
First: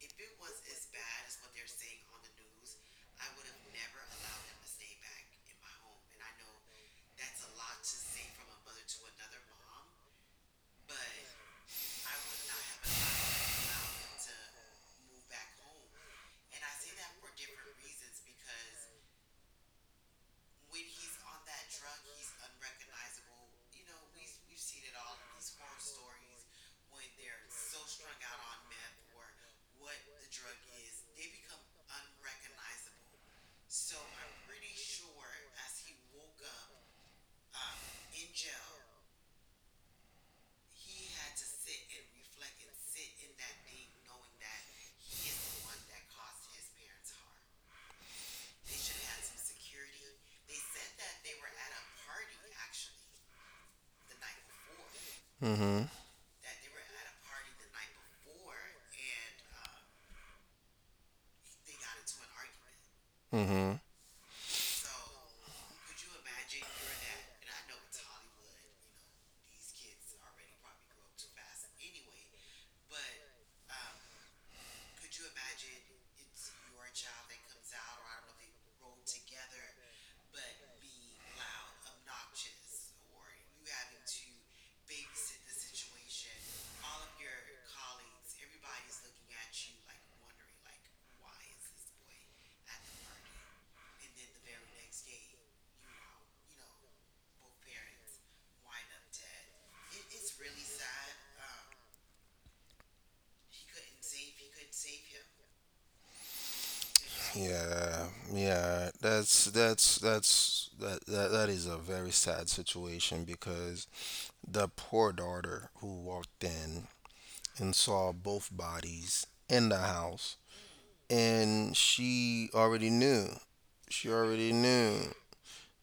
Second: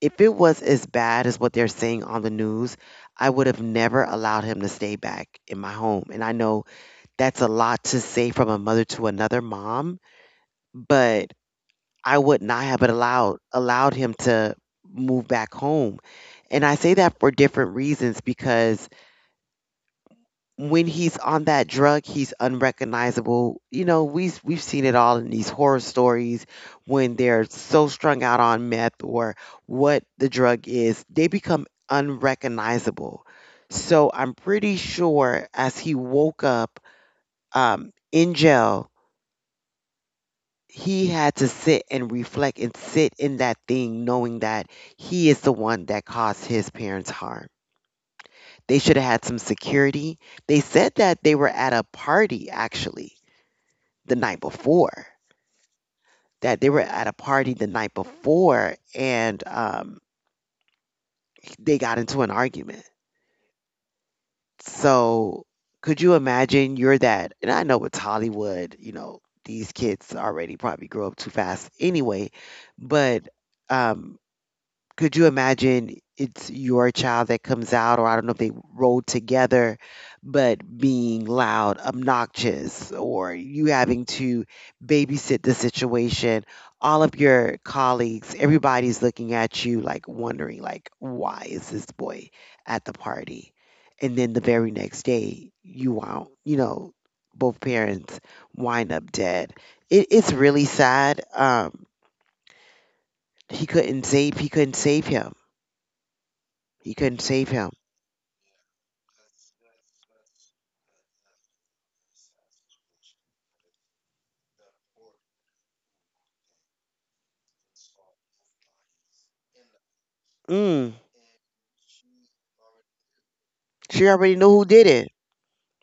If it was as bad as what they're saying on the news, I would have never allowed him to stay back in my home. And I know that's a lot to say from a mother to another mom, but I would not have allowed him to move back home. And I say that for different reasons because when he's on that drug, he's unrecognizable. You know, we've seen it all in these horror stories when they're so strung out on meth or what the drug is, they become unrecognizable. So I'm pretty sure as he woke up in jail, he had to sit and reflect and sit in that thing, knowing that he is the one that caused his parents harm. They should have had some security. They said that they were at a party, actually the night before.
Mm-hmm.
That they were at a party the night before and they got into an argument.
Mm-hmm.
So could you imagine you're that and I know it's Hollywood, you know, these kids already probably grow up too fast anyway, but um could you imagine it's your child that comes out, or I don't know if they rode together, but being loud, obnoxious, or you having to babysit the situation? All of your colleagues, everybody's looking at you like wondering, like, why is this boy at the party? And then the very next day, you won't, you know, both parents wind up dead. It's really sad. He couldn't save him, you couldn't save him.
Yeah, yeah, that's that, that that is a very sad situation because the poor daughter who walked in and saw both bodies in the house,
Mm.
and she already knew.
She
She
already knew
already
who did it.
knew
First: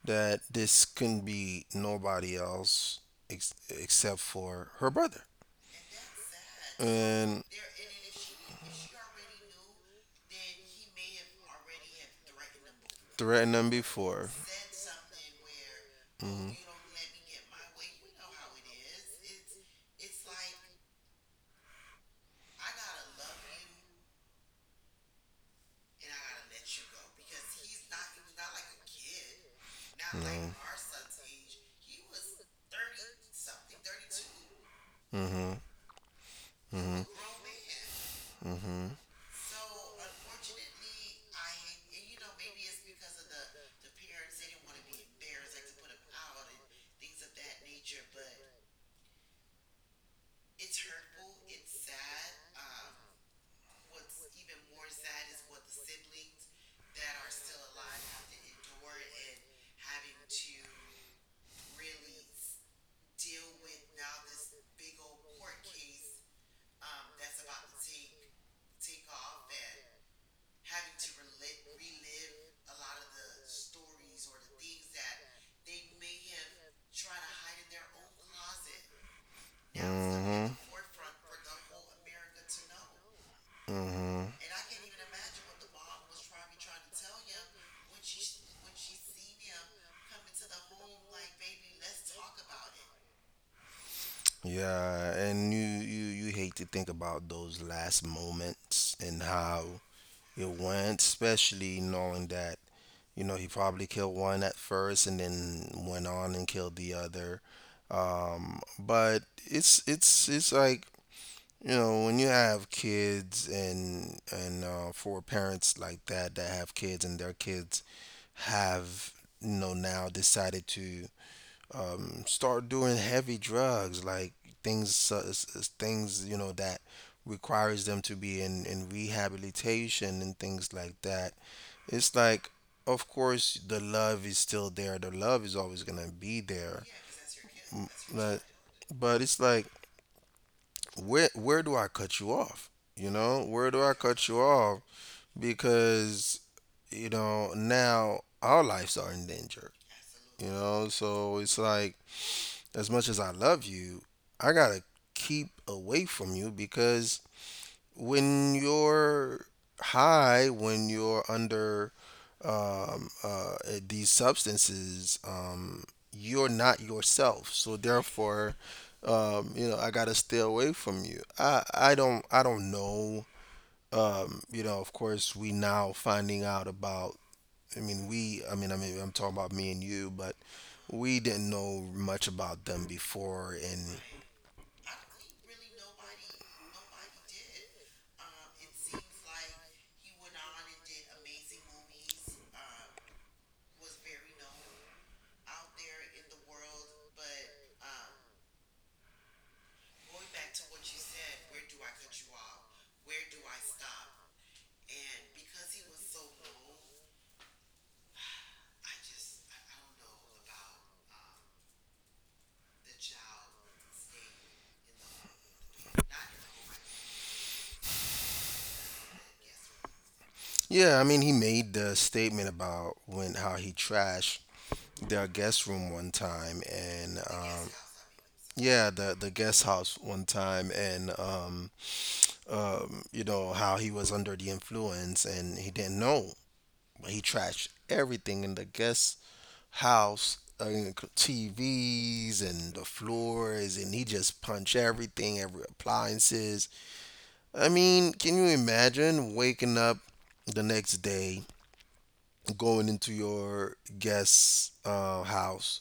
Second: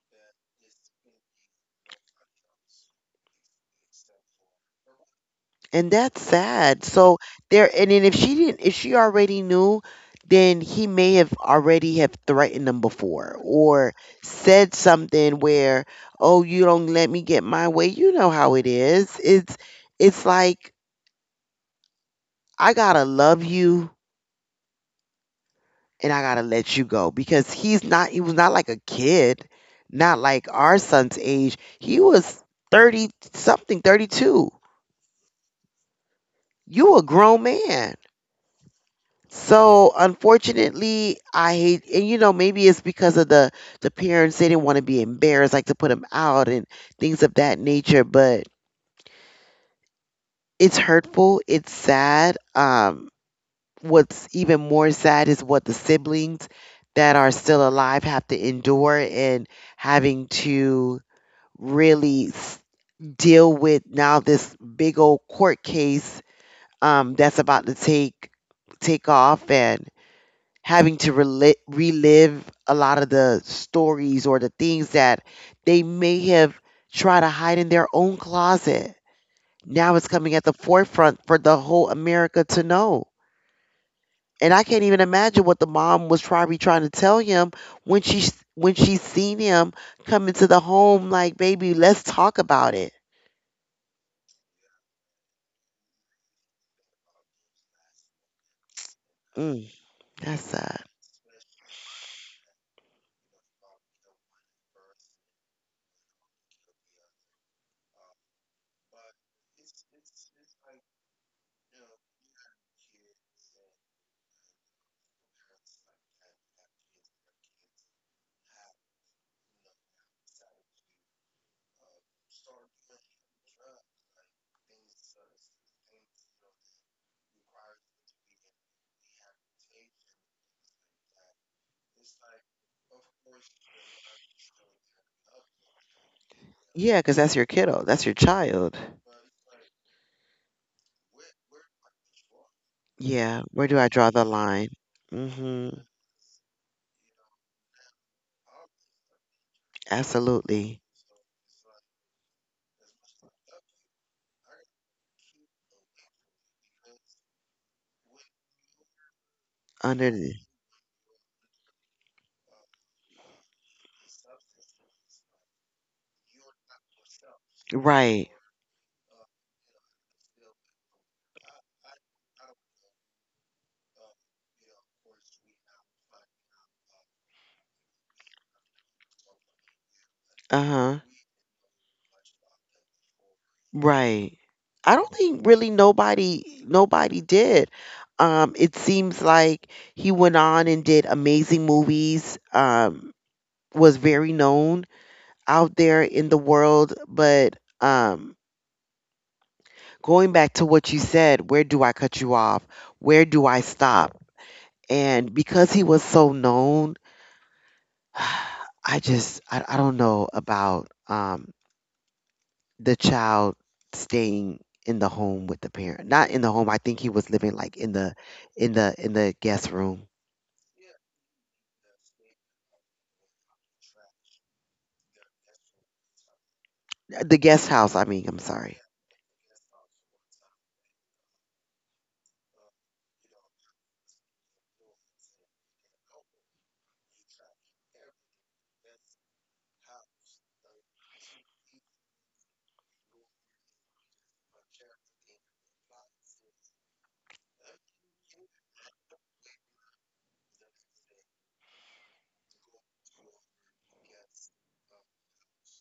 that this couldn't be nobody else except for her brother,
And that's sad. So
and
there and then if she didn't if she already knew, then he may have already have threatened them before
threatened them
or
before.
said something where, "Oh, you don't let me get my way." You know how it is. It's like I got to love you and I got to let you go because he's not he was not like a kid, not like our son's age. He was 30 something, 32, you a grown man.
Mhm.
So unfortunately, I hate, and you know, maybe it's because of the parents they didn't want to be embarrassed, like to put them out and things of that nature. But it's hurtful. It's sad. What's even more sad is what the siblings that are still alive have to endure and having to really s- deal with now this big old court case that's about to take off and having to relive a lot of the stories or the things that they may have tried to hide in their own closet. Now it's coming at the
Mhm.
forefront for the whole America to know. And I can't even imagine what the mom was probably trying to tell him when she when she seen him come into the home. Like, baby, let's talk about it.
Yeah, and you hate to think about those last moments and how
Mm, that's
it
sad.
went, especially knowing that, he probably killed one at first and then went on and killed the other. But it's like, when you have kids, and for parents like that that have kids, and their kids have, now decided to start doing heavy drugs, like things that requires them to be in rehabilitation and things like that. It's like, of course, the love is still there. The love is always going to be there.
Yeah, because that's your
M-
kiddo. That's your
but
child.
but it's like, where do I cut you off? You
Yeah.
know,
Where
where
do
do
I
I
draw the
cut you
line?
off?
Mm-hmm.
Because, now our lives are in danger. You
Absolutely.
know, so it's like, as much as I love you, I gotta keep away from you because when you're
Under the.
high, when you're under um, uh, these substances, you're not yourself. So
Right.
therefore, I gotta stay away from you. I don't know. Of course, we now finding out about. I mean, we. I mean, I'm talking about me and you, but
Uh-huh.
we didn't know much about them before, and
Right. I don't think really nobody did. It seems like he went on and did amazing movies, was very known out there in the world, but going back to what you said, where do I cut you off? Where do I stop? And because he was so known, I don't know about the child staying in the home with the parent. Not in the home. I think he was living like in the in the guest room.
yeah, I mean, he made the statement about when how he trashed their guest room one time, and
The guest house, I mean, I'm sorry.
yeah, the guest house one time, and you know how he was under the influence and he didn't know, but he trashed everything in the guest house, TVs and the floors, and he just punched everything, every appliances. I mean, can you imagine waking up the next day, going into your guest's house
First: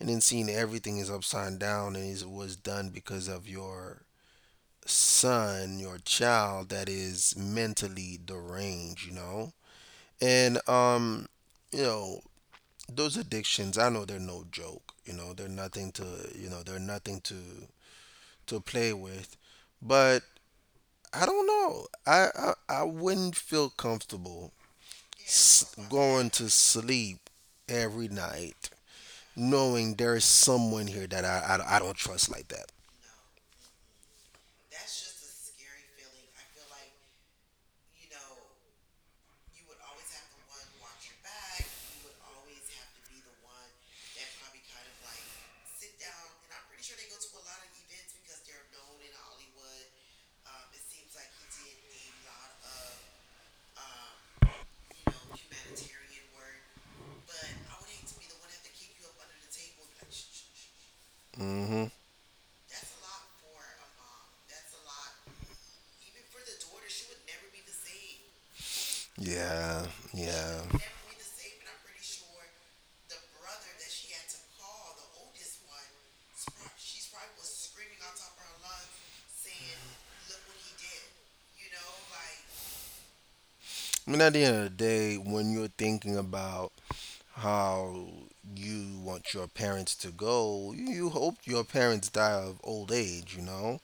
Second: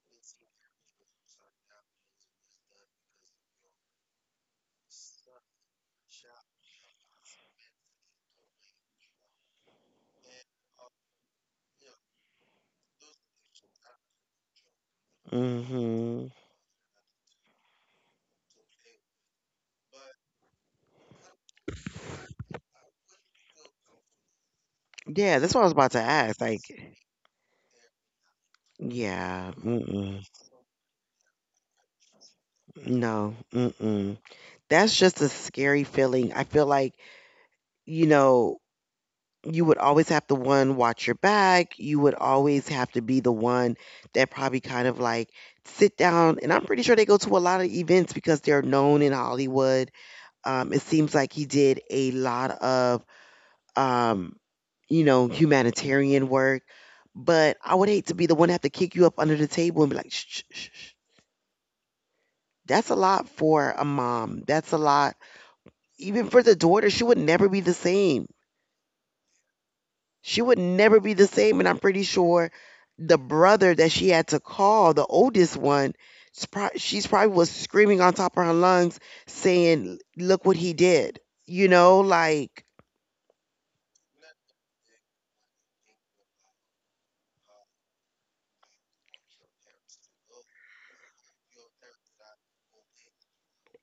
and then seeing everything is upside down, and it was done because of your son, your child that is mentally deranged, you know? And, you know, those addictions, I know they're no joke, they're nothing to,
Mhm.
they're nothing to, play with. But I don't know. I wouldn't feel comfortable
Yeah, that's what I was about to
going
ask.
to
Like,
sleep every night
yeah,
knowing there
mm-mm,
is someone here that I don't trust like that.
no, mm-mm. That's just a scary feeling. I feel like, you know, you would always have to one watch your back, you would always have to be the one that probably kind of like sit down, and I'm pretty sure they go to a lot of events because they're known in Hollywood. It seems like he did a lot of, um, you know, humanitarian work, but I would hate to be the one to have to kick you up under the table and be like, "Shh, shh, shh, shh."
Hmm.
That's a lot for a mom. That's a lot, even for the daughter. She would never be the same.
Yeah,
She would
yeah.
never be the same. And I'm pretty sure the brother that she had to call, the oldest one, she's probably was screaming on top of her lungs, saying, "Look what he did." You know, like,
I mean, at the end of the day, when you're thinking about how you want your parents to go, you hope your parents die of old age, you know?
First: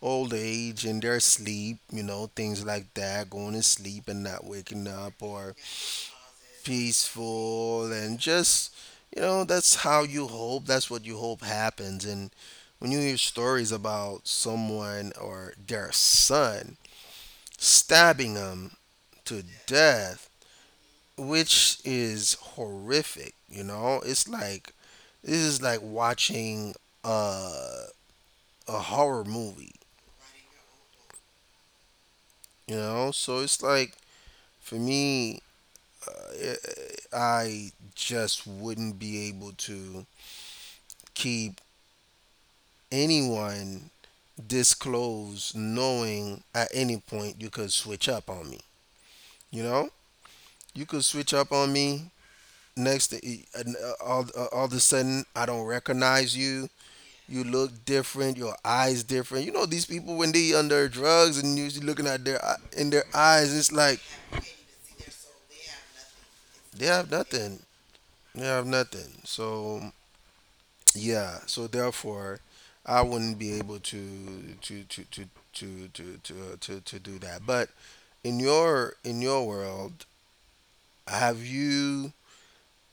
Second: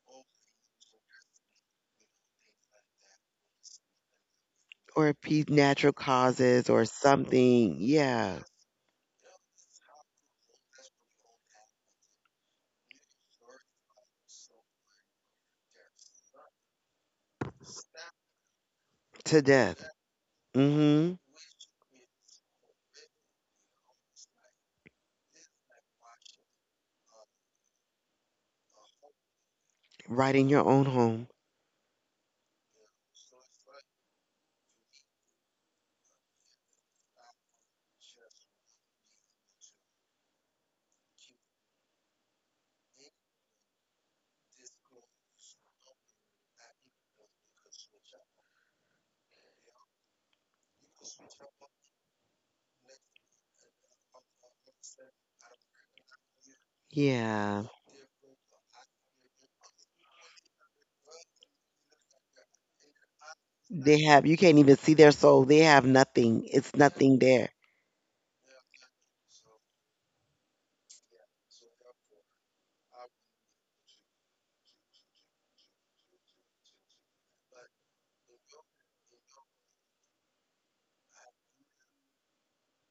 Old age and their sleep, you know, things like that, going to sleep and not waking
or
up,
if he's
or
natural causes or something.
peaceful and
Yeah,
just, that's how you hope, that's what you hope happens. And when you hear stories about someone or their son stabbing them
to
to
death.
death,
Mm
which is horrific, it's like, this is like watching uh, a horror movie,
hmm. Right in your own home.
so it's like, for me, i- I just wouldn't be able to keep anyone disclose, knowing at any point you could switch up on me. You know, you could switch up on me next to all of a sudden, I don't recognize you. You
Yeah.
look different. Your eyes different. You know these people, when they under drugs, and you usually looking at their in their eyes, it's like
They have, you can't even see their soul. They have nothing. It's
they have
nothing there.
nothing. They have nothing. So, yeah, so therefore, I wouldn't be able to do that. But in your world, have you?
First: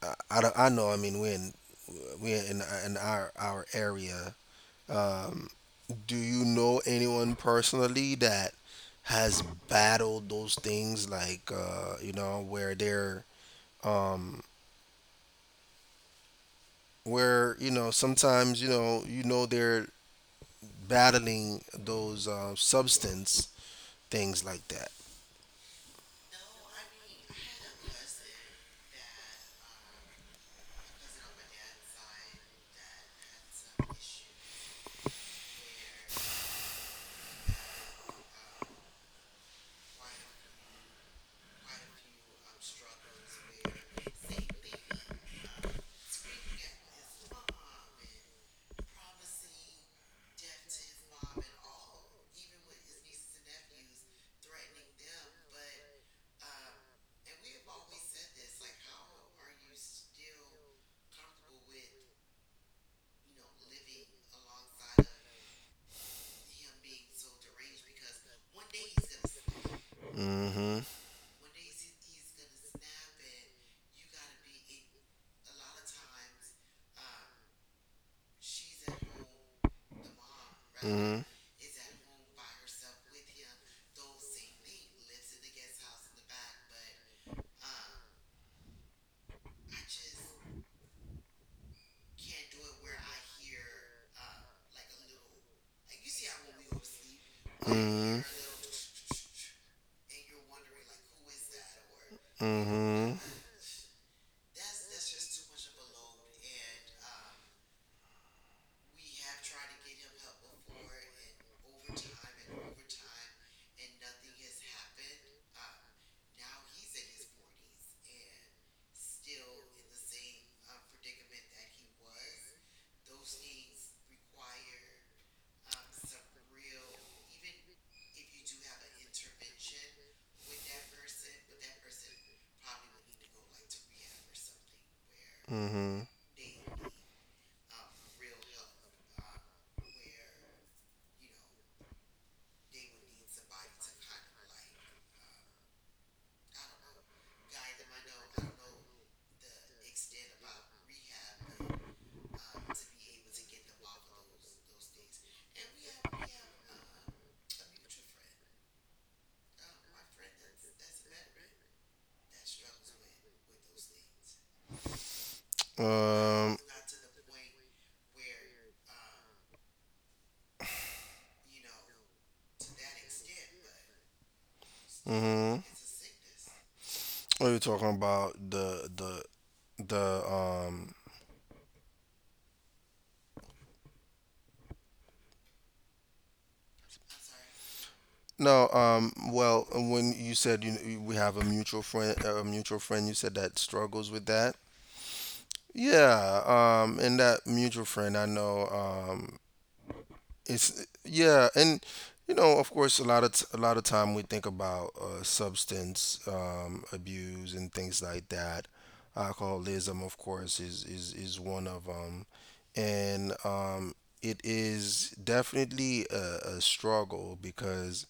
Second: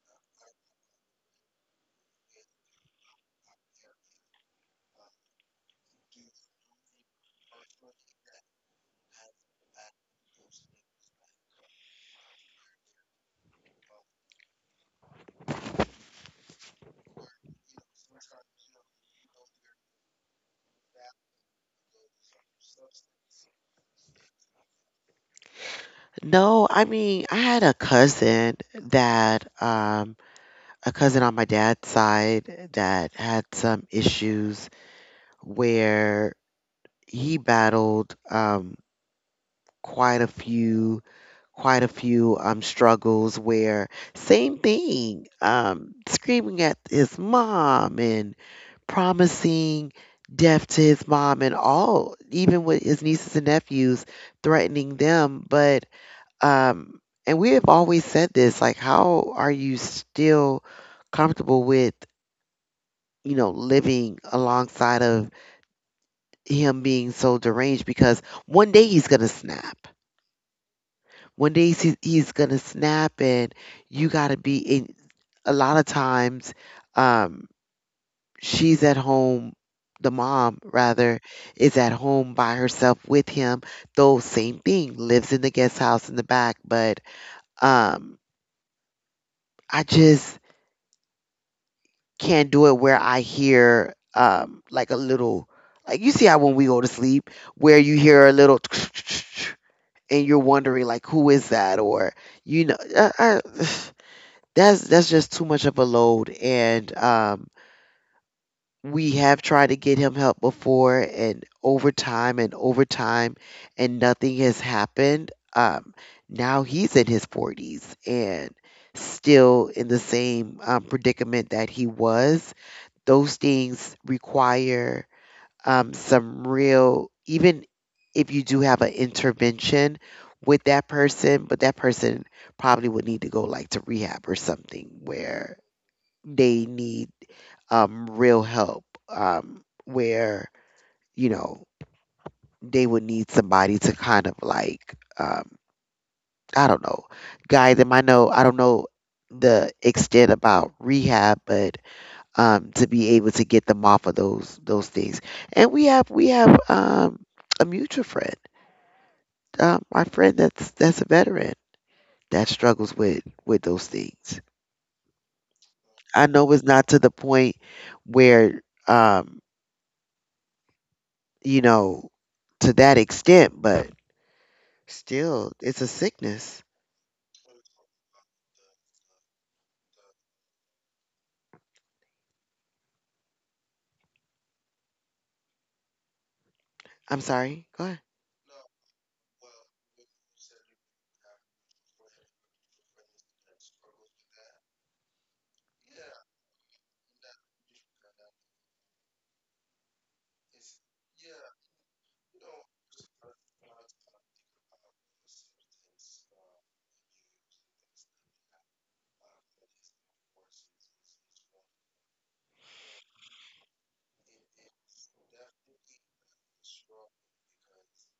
I, don't- I know. I mean, we're in our area. Um, do you know anyone personally that has battled those things, like, you know, where they're, um, where, you know, sometimes they're battling those, substance things like that.
No, I mean, I had a cousin that, a cousin on my dad's side, that had some issues where he battled, quite a few, struggles where, same thing, screaming at his mom and promising death to his mom and all, even with his nieces and nephews, threatening them. But um, and we have always said this, like, how are you still comfortable with, you know, living alongside of him being so deranged, because one day he's going to snap.
Mm-hmm.
One day he's going to snap, and you got to be in. A lot of times, um, she's at home, the mom
Mm-hmm.
rather, is at home by herself with him, though, same thing, lives in the guest house in the back. But um, I just can't do it where I hear, like a little, like you see how when we go to sleep where you
Mm-hmm.
hear a little and you're wondering like who is that, or you know,
Mm-hmm.
that's just too much of a load. And we have tried to get him help before, and over time and over time, and nothing has happened. um Now he's in his 40s and still in the same predicament that he was. Those things require some real, even if you do have an intervention with that person, but that person probably would need to go like to rehab or something where
Mm-hmm.
they need real help, where, you know, they would need somebody to kind of like, I don't know, guide them. I know, I don't know the extent about rehab, but to be able to get them off of those things. And we have a mutual friend, my friend that's a veteran that struggles with those things. I know
Um.
it's not to the point where um, you know, to that extent, but still,
Mm-hmm.
it's a sickness.
What are you talking about? The the.
I'm sorry. Go ahead.
No. Well, when you said you, we have a mutual friend, you said that struggles with that. Yeah, and that mutual friend I know, and of course, a lot of a lot of time, we think about substance abuse and things like that. Alcoholism, of course, is one of them, and it is definitely a struggle because,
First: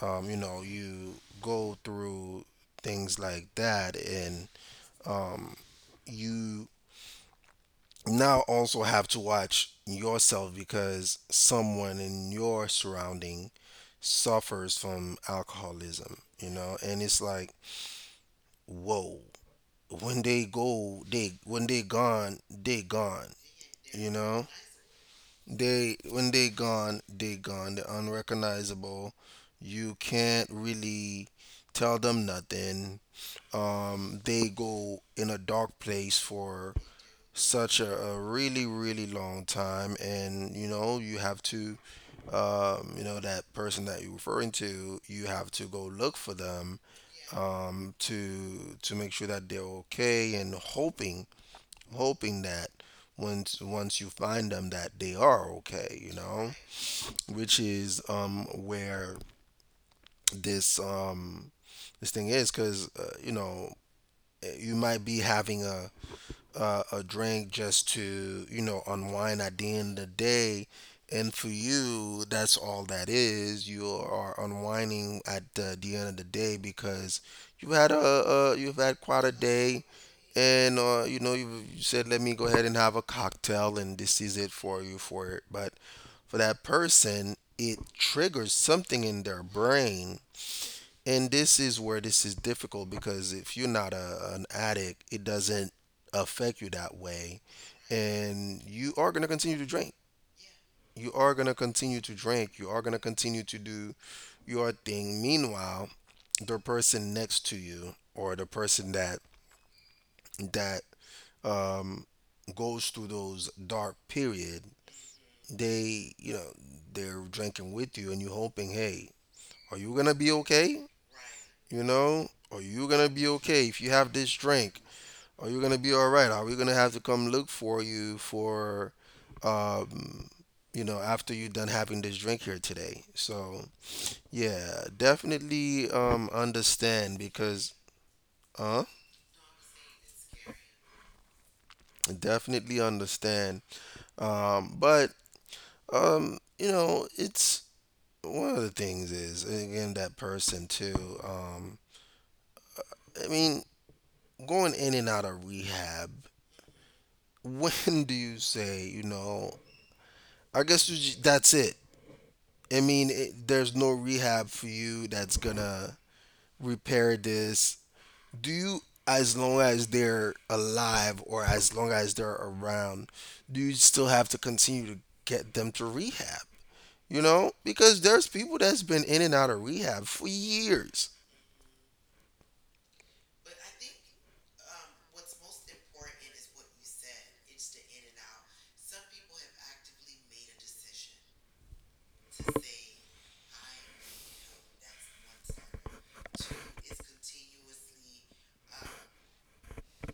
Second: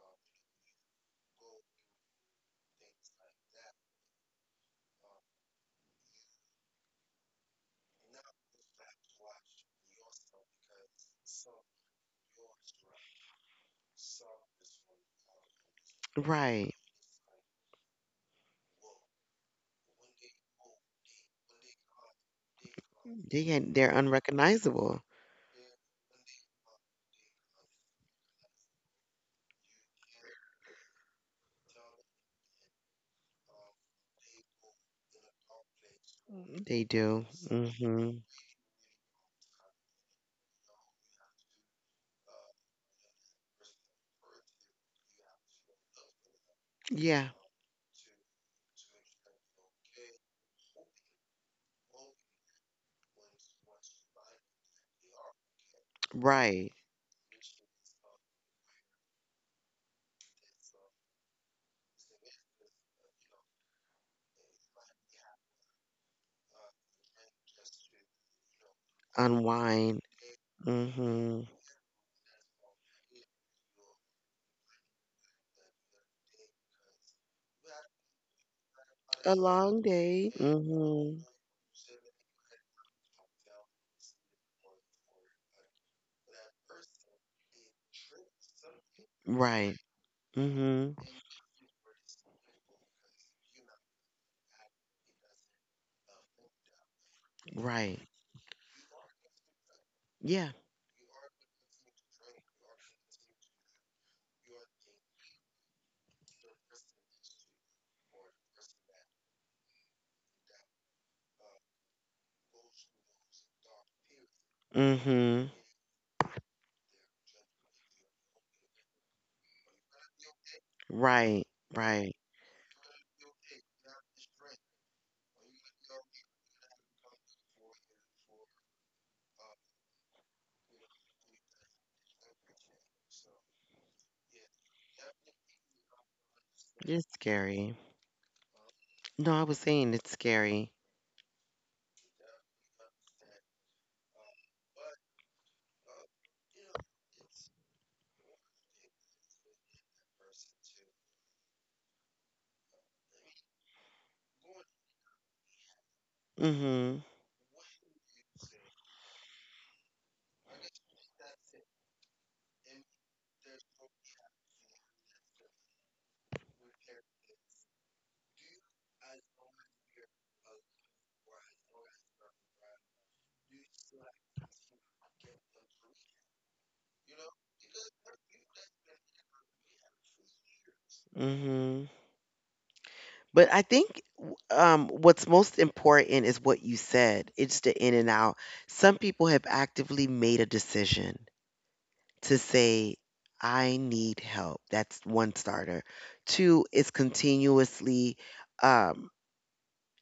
you know, you go through things like that, and you now also have to watch yourself because someone in your surrounding suffers from alcoholism,
Right.
and it's like, whoa. When they gone, they gone.
They ain't- They're
You know
unrecognizable.
they When they gone, they gone, they're unrecognizable. You can't really tell them nothing. They go in a dark place for
They do.
such a,
Hmm.
a really, really long time, and you have to, you know, that person that you're referring to, you have to go look for them,
Yeah.
to make sure that they're okay, and hoping that once you find them, that they are okay,
Right.
which is, where this, thing is, because you might be having a drink just to, unwind at the end of
Unwind.
the day. And for
Mhm.
you, that's all that is. You are unwinding at the end of the day because you've had quite a
A
day,
long day.
and
Mhm.
you said, let me go ahead and have a cocktail, and this is it for you for it. But for that person, it triggers something in their
Right.
brain,
Mhm.
and this is where this is difficult because, if you're not an addict, it doesn't affect you that way.
Right.
And you are going to continue to drink.
Yeah.
You are going to continue to drink. You are going to continue to do your thing. Meanwhile, the person next to you, or the person that that um, goes through those dark period,
Mhm.
they, they're drinking with you, and you're hoping, hey, are you going to be okay?
Right.
You
Right.
know, are you gonna be okay if you have this drink? Are you gonna be all right? Are we gonna have to come look for you for, um, after you're done having this drink here today? So yeah, definitely understand
It's
because
scary.
uh
No, I was saying it's scary.
definitely understand. But you know, it's One of the things is, again, that person too. I mean, Going in and out of rehab,
Mhm.
when do you say, I guess, that's it. I mean, there's no rehab for you that's gonna repair this. Do you, as long as they're alive or as long as they're around, do you still have to continue to get them to rehab? You know, because there's people that's been in and out of rehab for years.
Mhm. But I think what's most important is what you said. It's the in and out. Some people have actively made a decision to say, "I need help." That's one starter. Two is continuously, um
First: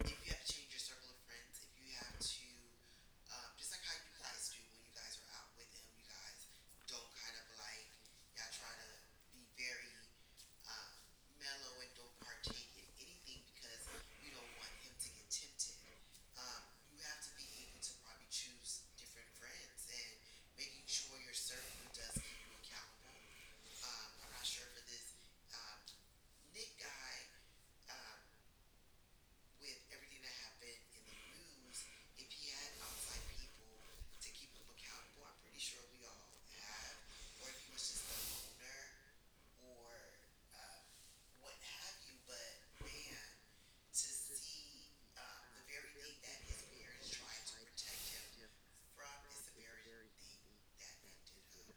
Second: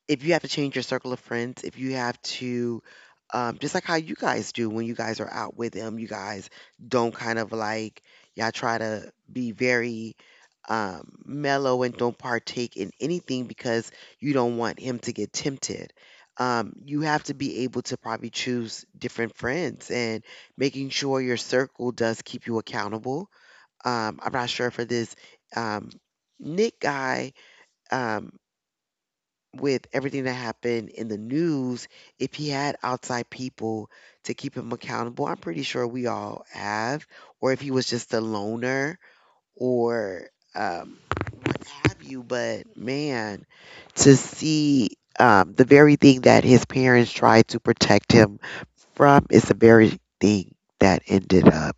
if you have to change your circle of friends, if you have to, just like how you guys do when you guys are out with them, you guys don't kind of like, y'all try to be very mellow and don't partake in anything because you don't want him to get tempted. You have to be able to probably choose different friends and making sure your circle does keep you accountable. I'm not sure for this um, Nick guy. Um, with everything that happened in the news, if he had outside people to keep him accountable, I'm pretty sure we all have, or if he was just a loner or um, what have you. But man, to see the very thing that his parents tried to protect him from is the very thing that ended up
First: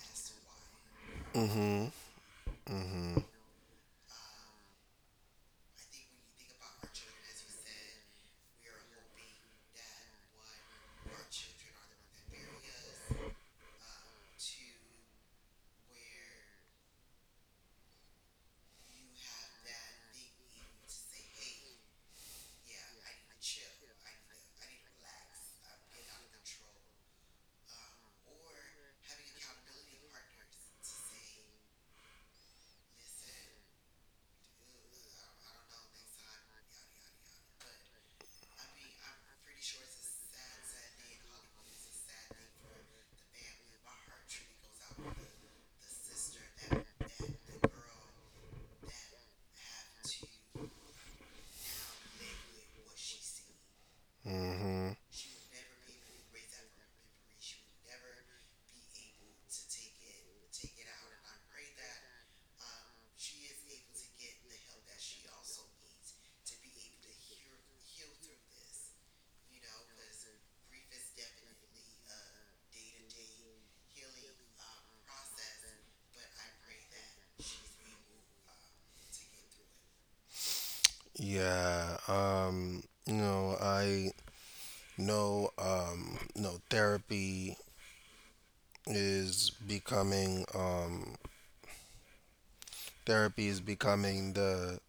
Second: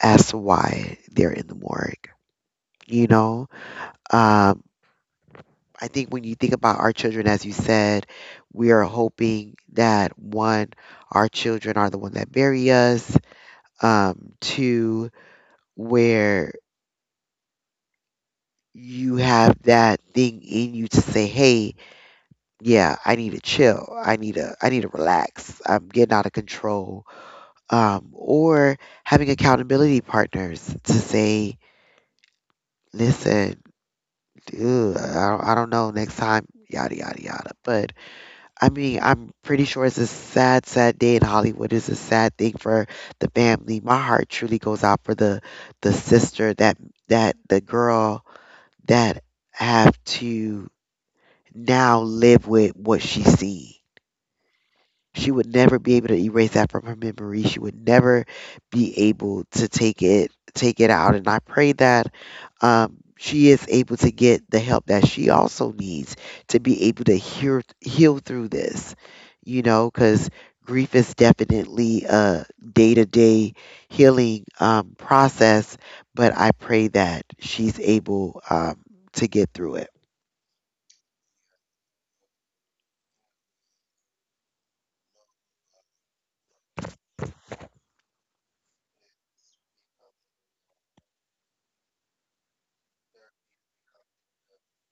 as to why they're in the
Mm-hmm.
morgue. You
Mm-hmm.
know, um, I think when you think about our children, as you said, we are hoping that one, our children are the one that bury us. Two, where you have that thing in you to say, "Hey, yeah, I need to chill. I need to relax. I'm getting out of control." Or having accountability partners to say, "Listen, ugh, I don't know next time." Yada yada yada. But I mean, I'm pretty sure it's a sad, sad day in Hollywood. It's a sad thing for the family. My heart truly goes out for the sister that that the girl that have to now live with what she sees.
Mm-hmm.
She would never be able to erase that from her memory. She would never be able to take it out. And I pray that she is able to get the help that she also needs to be able to hear, heal through this. You know, because grief is definitely a day to day healing process. But I pray that she's able to get through it
Yeah. You know, I know. You know, is becoming um, therapy is becoming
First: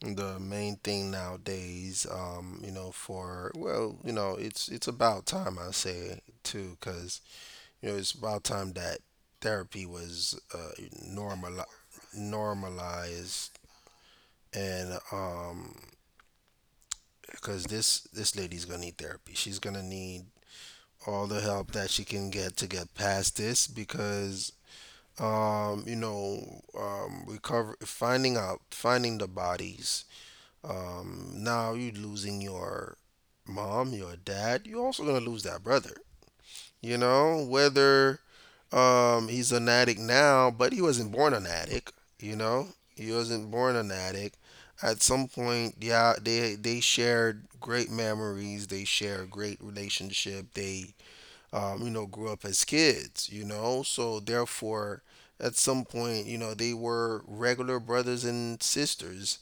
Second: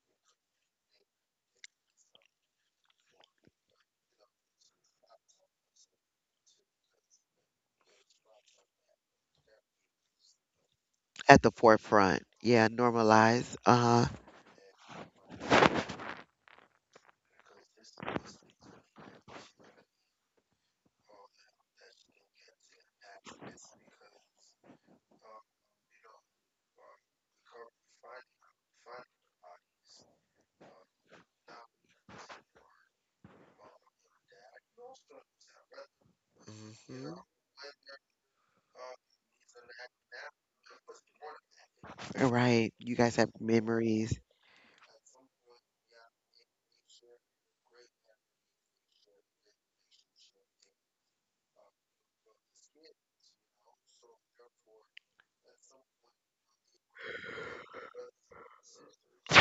the main thing nowadays. You know, for well, you know, it's about time, I say, too. Because you know it's about time that therapy was
at the
normal
forefront. Yeah, normalize.
normalized.
Uh huh.
And Because this lady's gonna need therapy. She's gonna need all the help that she can get to get past this. Because you know, finding out, finding the bodies. Now you're losing your mom, your dad. You're also gonna lose that brother. You
Hmm.
know, whether he's an addict now, but he wasn't born an addict. You know,
Right. You
he
guys have
wasn't born an
memories.
addict. At some point, yeah, they shared great memories. They shared great relationship. They you know, grew up as kids, you know. So therefore, at some point, you know, they were regular brothers and sisters.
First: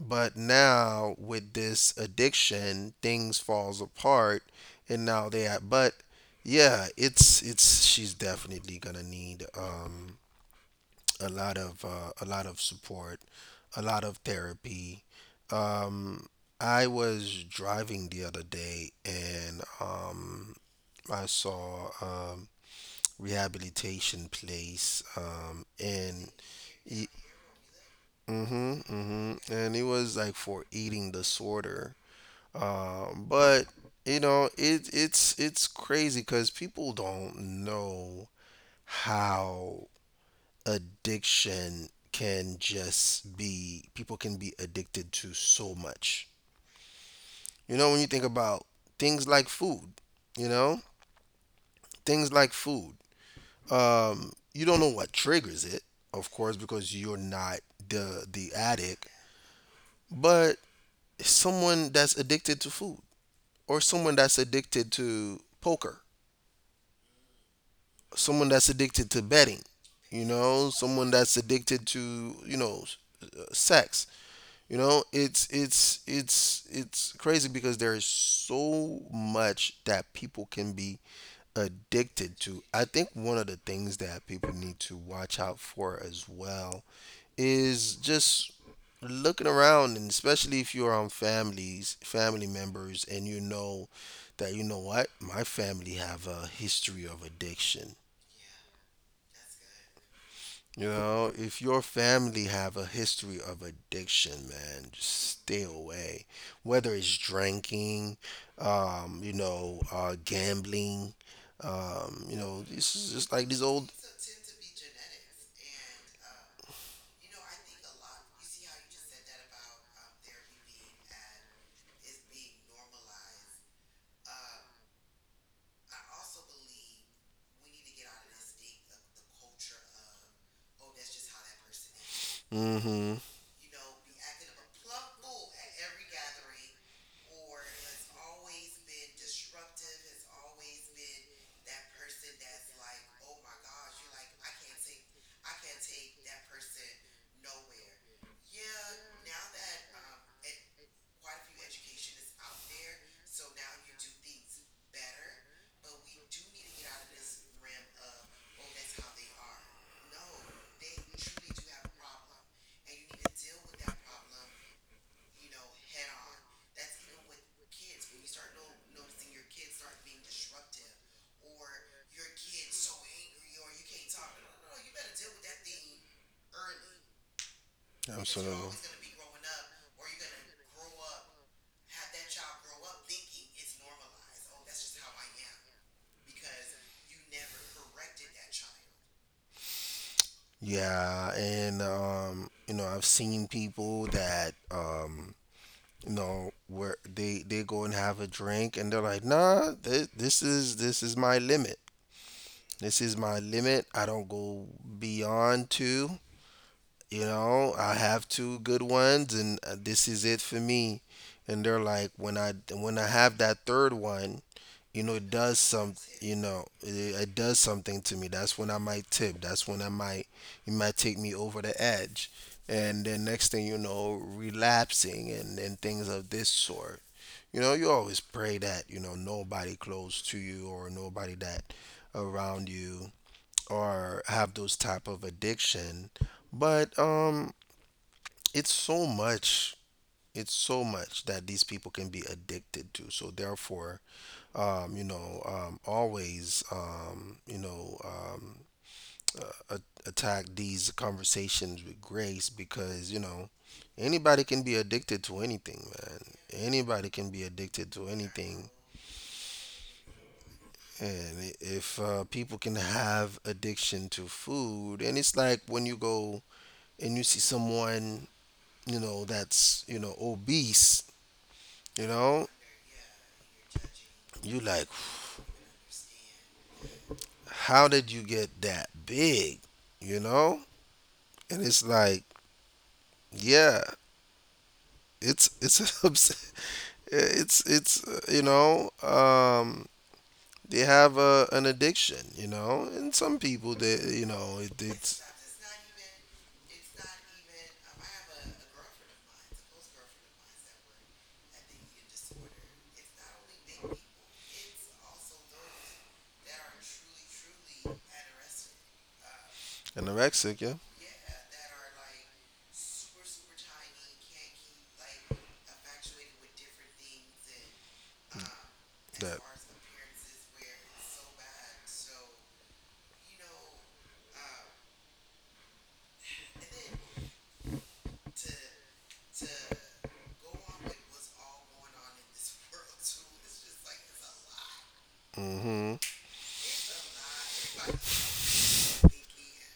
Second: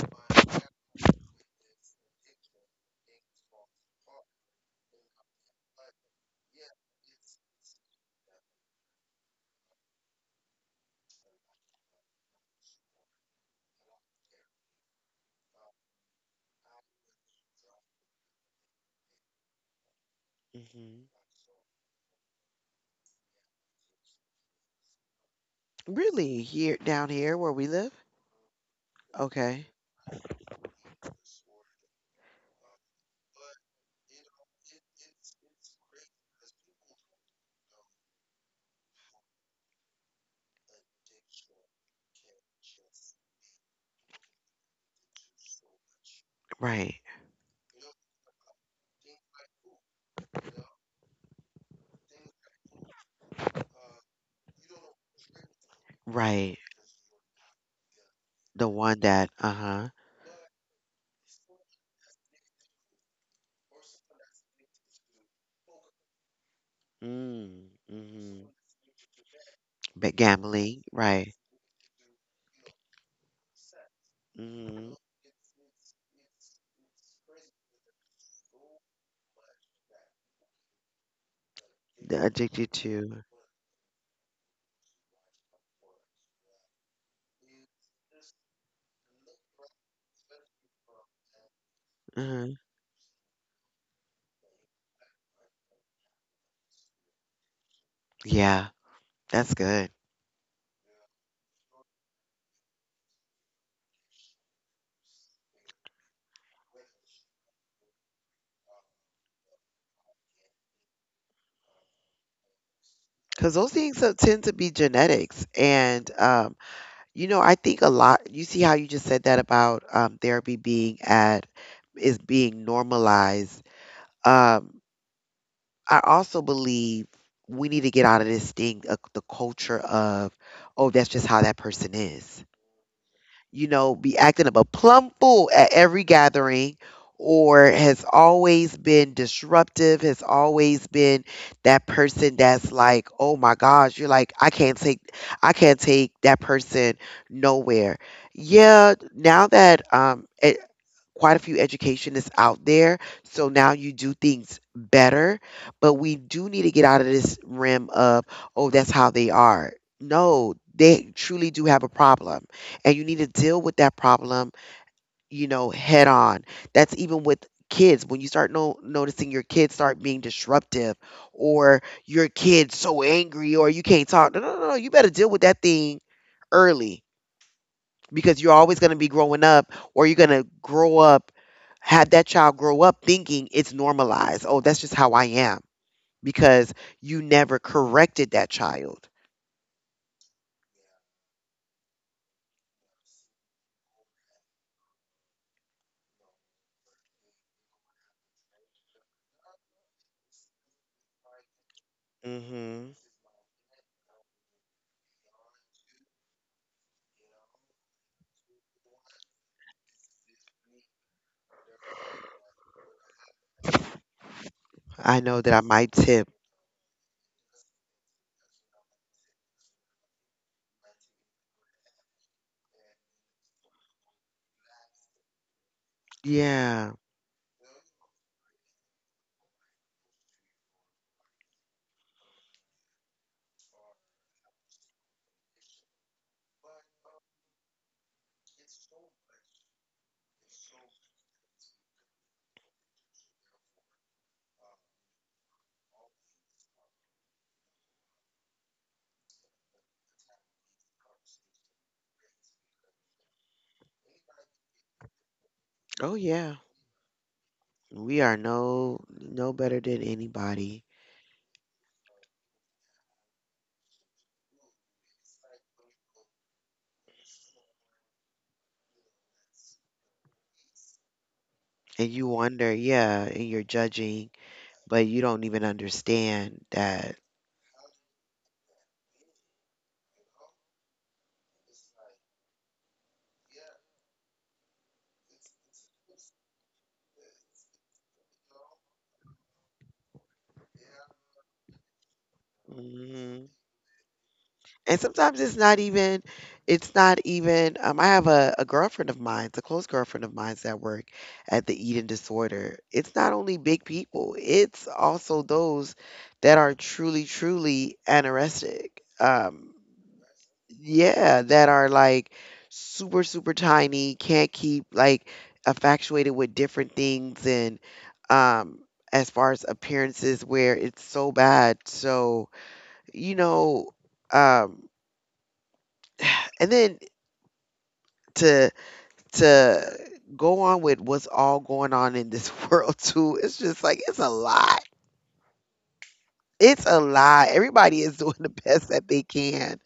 But now with this addiction, things falls apart and now they at but yeah, it's she's definitely gonna need a lot of support, a lot of therapy. Um I was driving the other day and
Hmm.
I saw rehabilitation place and
Really? Here, down
he,
here where we live?
mhm, mhm,
Okay.
and it was like for eating disorder. But you know, it's crazy cuz people don't know how addiction can just be. People can be addicted to so much.
Right.
You know, when you think about things like food, you know, things like food. Um, you don't know what triggers it, of course,
Right.
because you're not the
The one
addict.
that, uh-huh.
But someone that's addicted to food, or someone that's addicted to poker,
Mm, mm-hmm.
someone that's addicted to betting,
But
you know,
gambling.
someone
Right.
that's addicted to, sex. You
Mm-hmm.
know, it's crazy, because there is so much that people can be
The
addicted to.
addicted
I think
to.
one of the things that people need to watch out for as well is just looking around. And especially if you're on families
Uh-huh.
family members and you know that, you know what, my family have a history of addiction.
Yeah, that's good.
You know, if your family have a history of addiction, man, just stay away. Whether it's drinking, you know, gambling, you know, this is just like
Because
these
those
old.
things tend to be genetics. And you know, I think a lot, you see how you just said that about therapy being at, is being normalized. Um, I also believe we need to get out of this thing, the culture of, oh, that's just how that person is.
Mm-hmm.
You know, be acting up a plum fool at every gathering, or has always been disruptive, has always been that person that's like, oh my gosh, you're like, I can't take that person nowhere. Yeah, now that quite a few educationists out there. So now you do things better. But we do need to get out of this rim of, oh, that's how they are. No, they truly do have a problem. And you need to deal with that problem, you know, head on. That's even with kids. When you start noticing your kids start being disruptive or your kid's so angry or you can't talk, no, no, no, no, you better deal with that thing early, because you're
Absolutely.
always going to be growing up, or you're going to grow up, have that child grow up thinking it's normalized, oh, that's just how I am, because you never corrected that child.
Yeah, and you know, I've seen people that you know, where they go and have a drink and they're like, "Nah, th this is my limit."
Hmm.
This is my limit. I don't go beyond two. You know, I have two good ones, and this is it for me. And they're like, when I have that third one, you
I
know, it
know that I
does
might
some.
tip.
You know, it does something to me. That's when I might tip. That's when I might, it might take me over the edge. And then next thing you know, relapsing and things of this
Yeah.
sort. You know, you always pray that, you know, nobody close to you, or nobody that around you, or have those type of addiction. But um, it's so much. It's so much that these people can be addicted to. So therefore, um, you know, um, always, um, you know, um, attack these conversations with grace, because, you know, anybody can be addicted to anything,
Oh
man.
yeah.
Anybody can be addicted to
We are
anything.
no, no better than anybody.
And if people can have addiction to food. And it's like, when you go and you see someone, you know, that's, you know, obese, you
And you
know,
wonder, yeah, and you're judging,
you like,
but you don't even understand that.
how did you get that big? You know? And it's like, yeah, it's obs- it's you know, um, they have a, an addiction, you know? And some people they, you know,
And
it's
sometimes it's not even, it's not even, I have a girlfriend of mine, a close girlfriend of mine, that work at the eating disorder. It's not only big people, it's also those that are truly truly anorexic. um
anorexic, yeah.
yeah, that are like super super tiny, can't keep, like, infatuated with different things, and um as
That.
far as appearances where it's so bad. So, you know, um and then to to go on with what's all going on in this world too. It's just like it's a lot.
Mm-hmm.
It's a lot. Everybody is doing the best that they can.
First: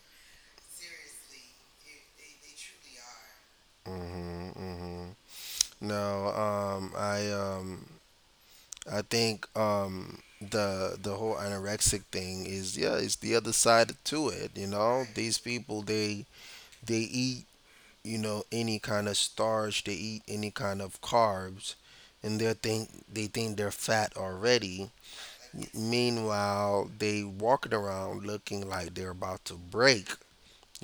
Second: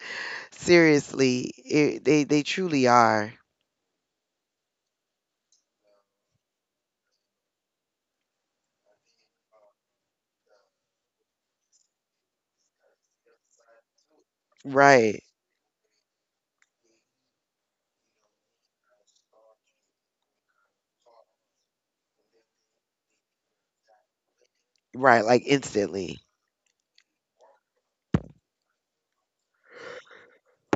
Seriously, it, they truly are.
Mm-hmm. Mm-hmm. No, I think the whole anorexic thing is, yeah, it's the other side to it. You know,
Right,
these people, they eat, you know, any kind of starch, they eat any kind of carbs, and they think, they think they're fat already.
right. Like instantly,
Meanwhile, they walking around looking like they're about to break.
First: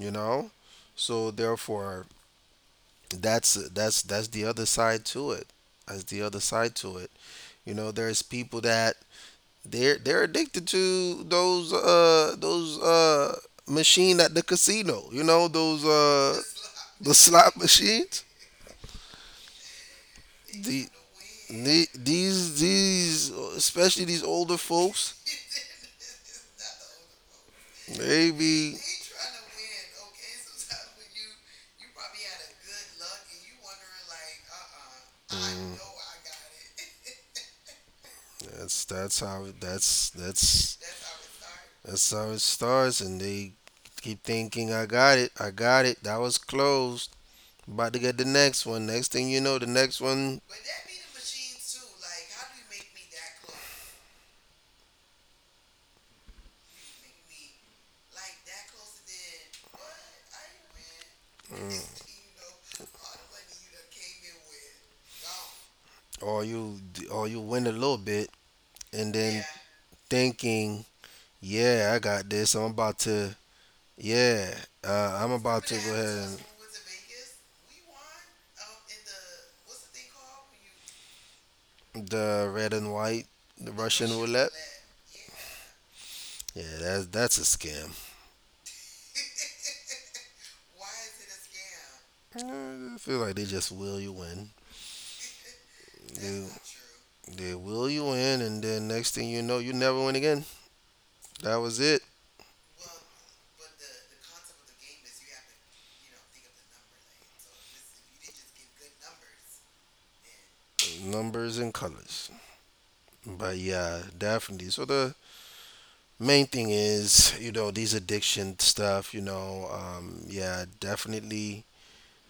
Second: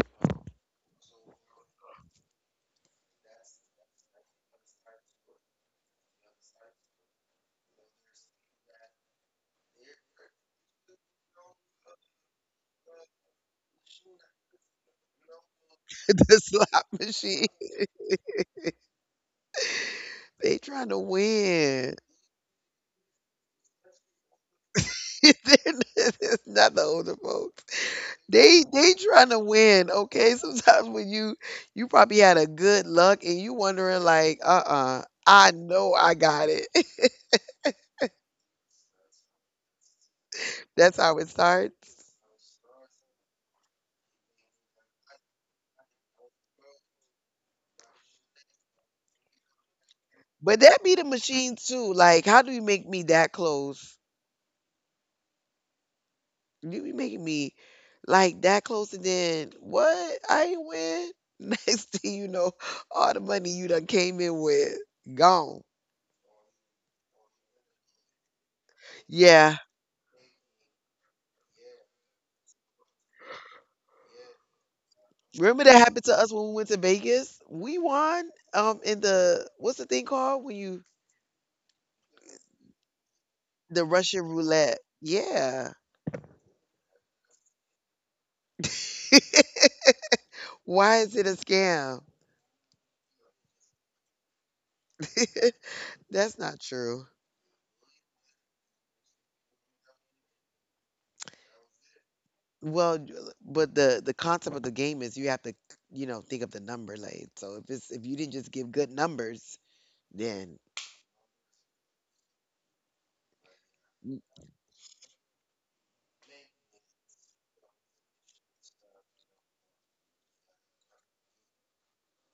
You know, so therefore, that's the other side to it. That's the other side to it. You know, there's people that they're addicted to those uh, those uh, machine at the casino, you know, those uh,
the slot
the
machine.
slot machines.
They
The,
trying to
the-
win.
these these especially these older folks.
There's not the older folks.
Maybe. He.
They trying to win, okay? Sometimes when you probably had a good luck and you wondering like, uh-uh, I know I got it.
That's,
That's how it
that's
starts.
how it starts. And they keep thinking, "I got it, I got it." That was closed. About to get the next one. Next thing you know, the next one.
But that be the machine too. Like, how do you make me that close? You be making me like that close and then what? I ain't win. Next thing you know, all the money you done came in with gone.
Or you, or you win a little bit. And then
Yeah.
thinking, "Yeah, I got this. I'm about to. Yeah, I'm
Remember
about
that
to go
happened to us
ahead."
when we went to Vegas? We won in the, what's the thing called, when you
And the red and white, the
the
Russian
Russian
roulette.
roulette. Yeah.
Yeah, that's a scam.
Why is it a scam?
I feel like they just will you in.
That's
They,
not true.
they will you in, and then next thing you know, you never win again. That was it.
Well, but the concept of the game is you have to, you know, think of the number, like, so if it's, if you didn't just give good numbers, then
Numbers and colors. But yeah,
you
definitely. So the main thing is, you know, these addiction stuff. You know, yeah, definitely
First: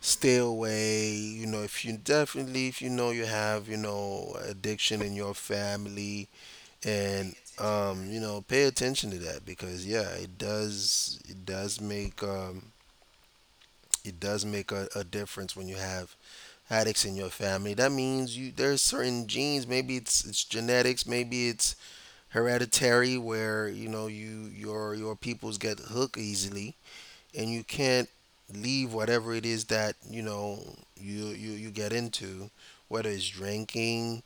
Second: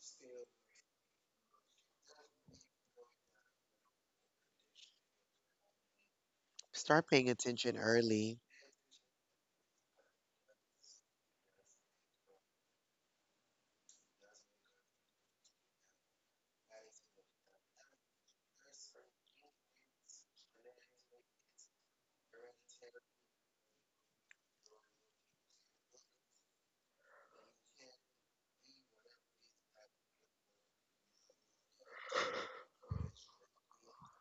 stay away. You know, if you, definitely if you know you have, you know, addiction in your family.
start paying
And
attention
Um, you know,
early.
pay attention to that, because yeah, it does make um, it does make a difference when you have addicts in your family. That means you, there's certain genes, maybe it's genetics, maybe it's hereditary, where, you know, you, your peoples get hooked easily, and you can't leave whatever it is that, you know, you get into. Whether it's drinking,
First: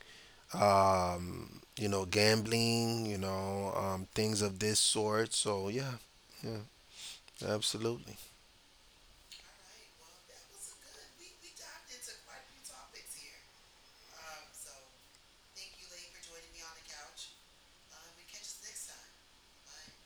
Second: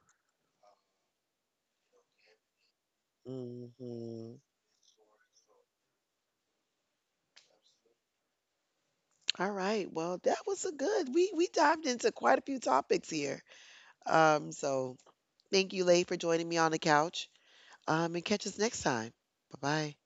um, you know, gambling, you know, um,
Mhm.
things of this sort. So yeah. Yeah, absolutely.
All right. Well, that was a good. We dived into quite a few topics here. Um so Thank you, Lay, for joining me on the couch. And catch us next time. Bye bye.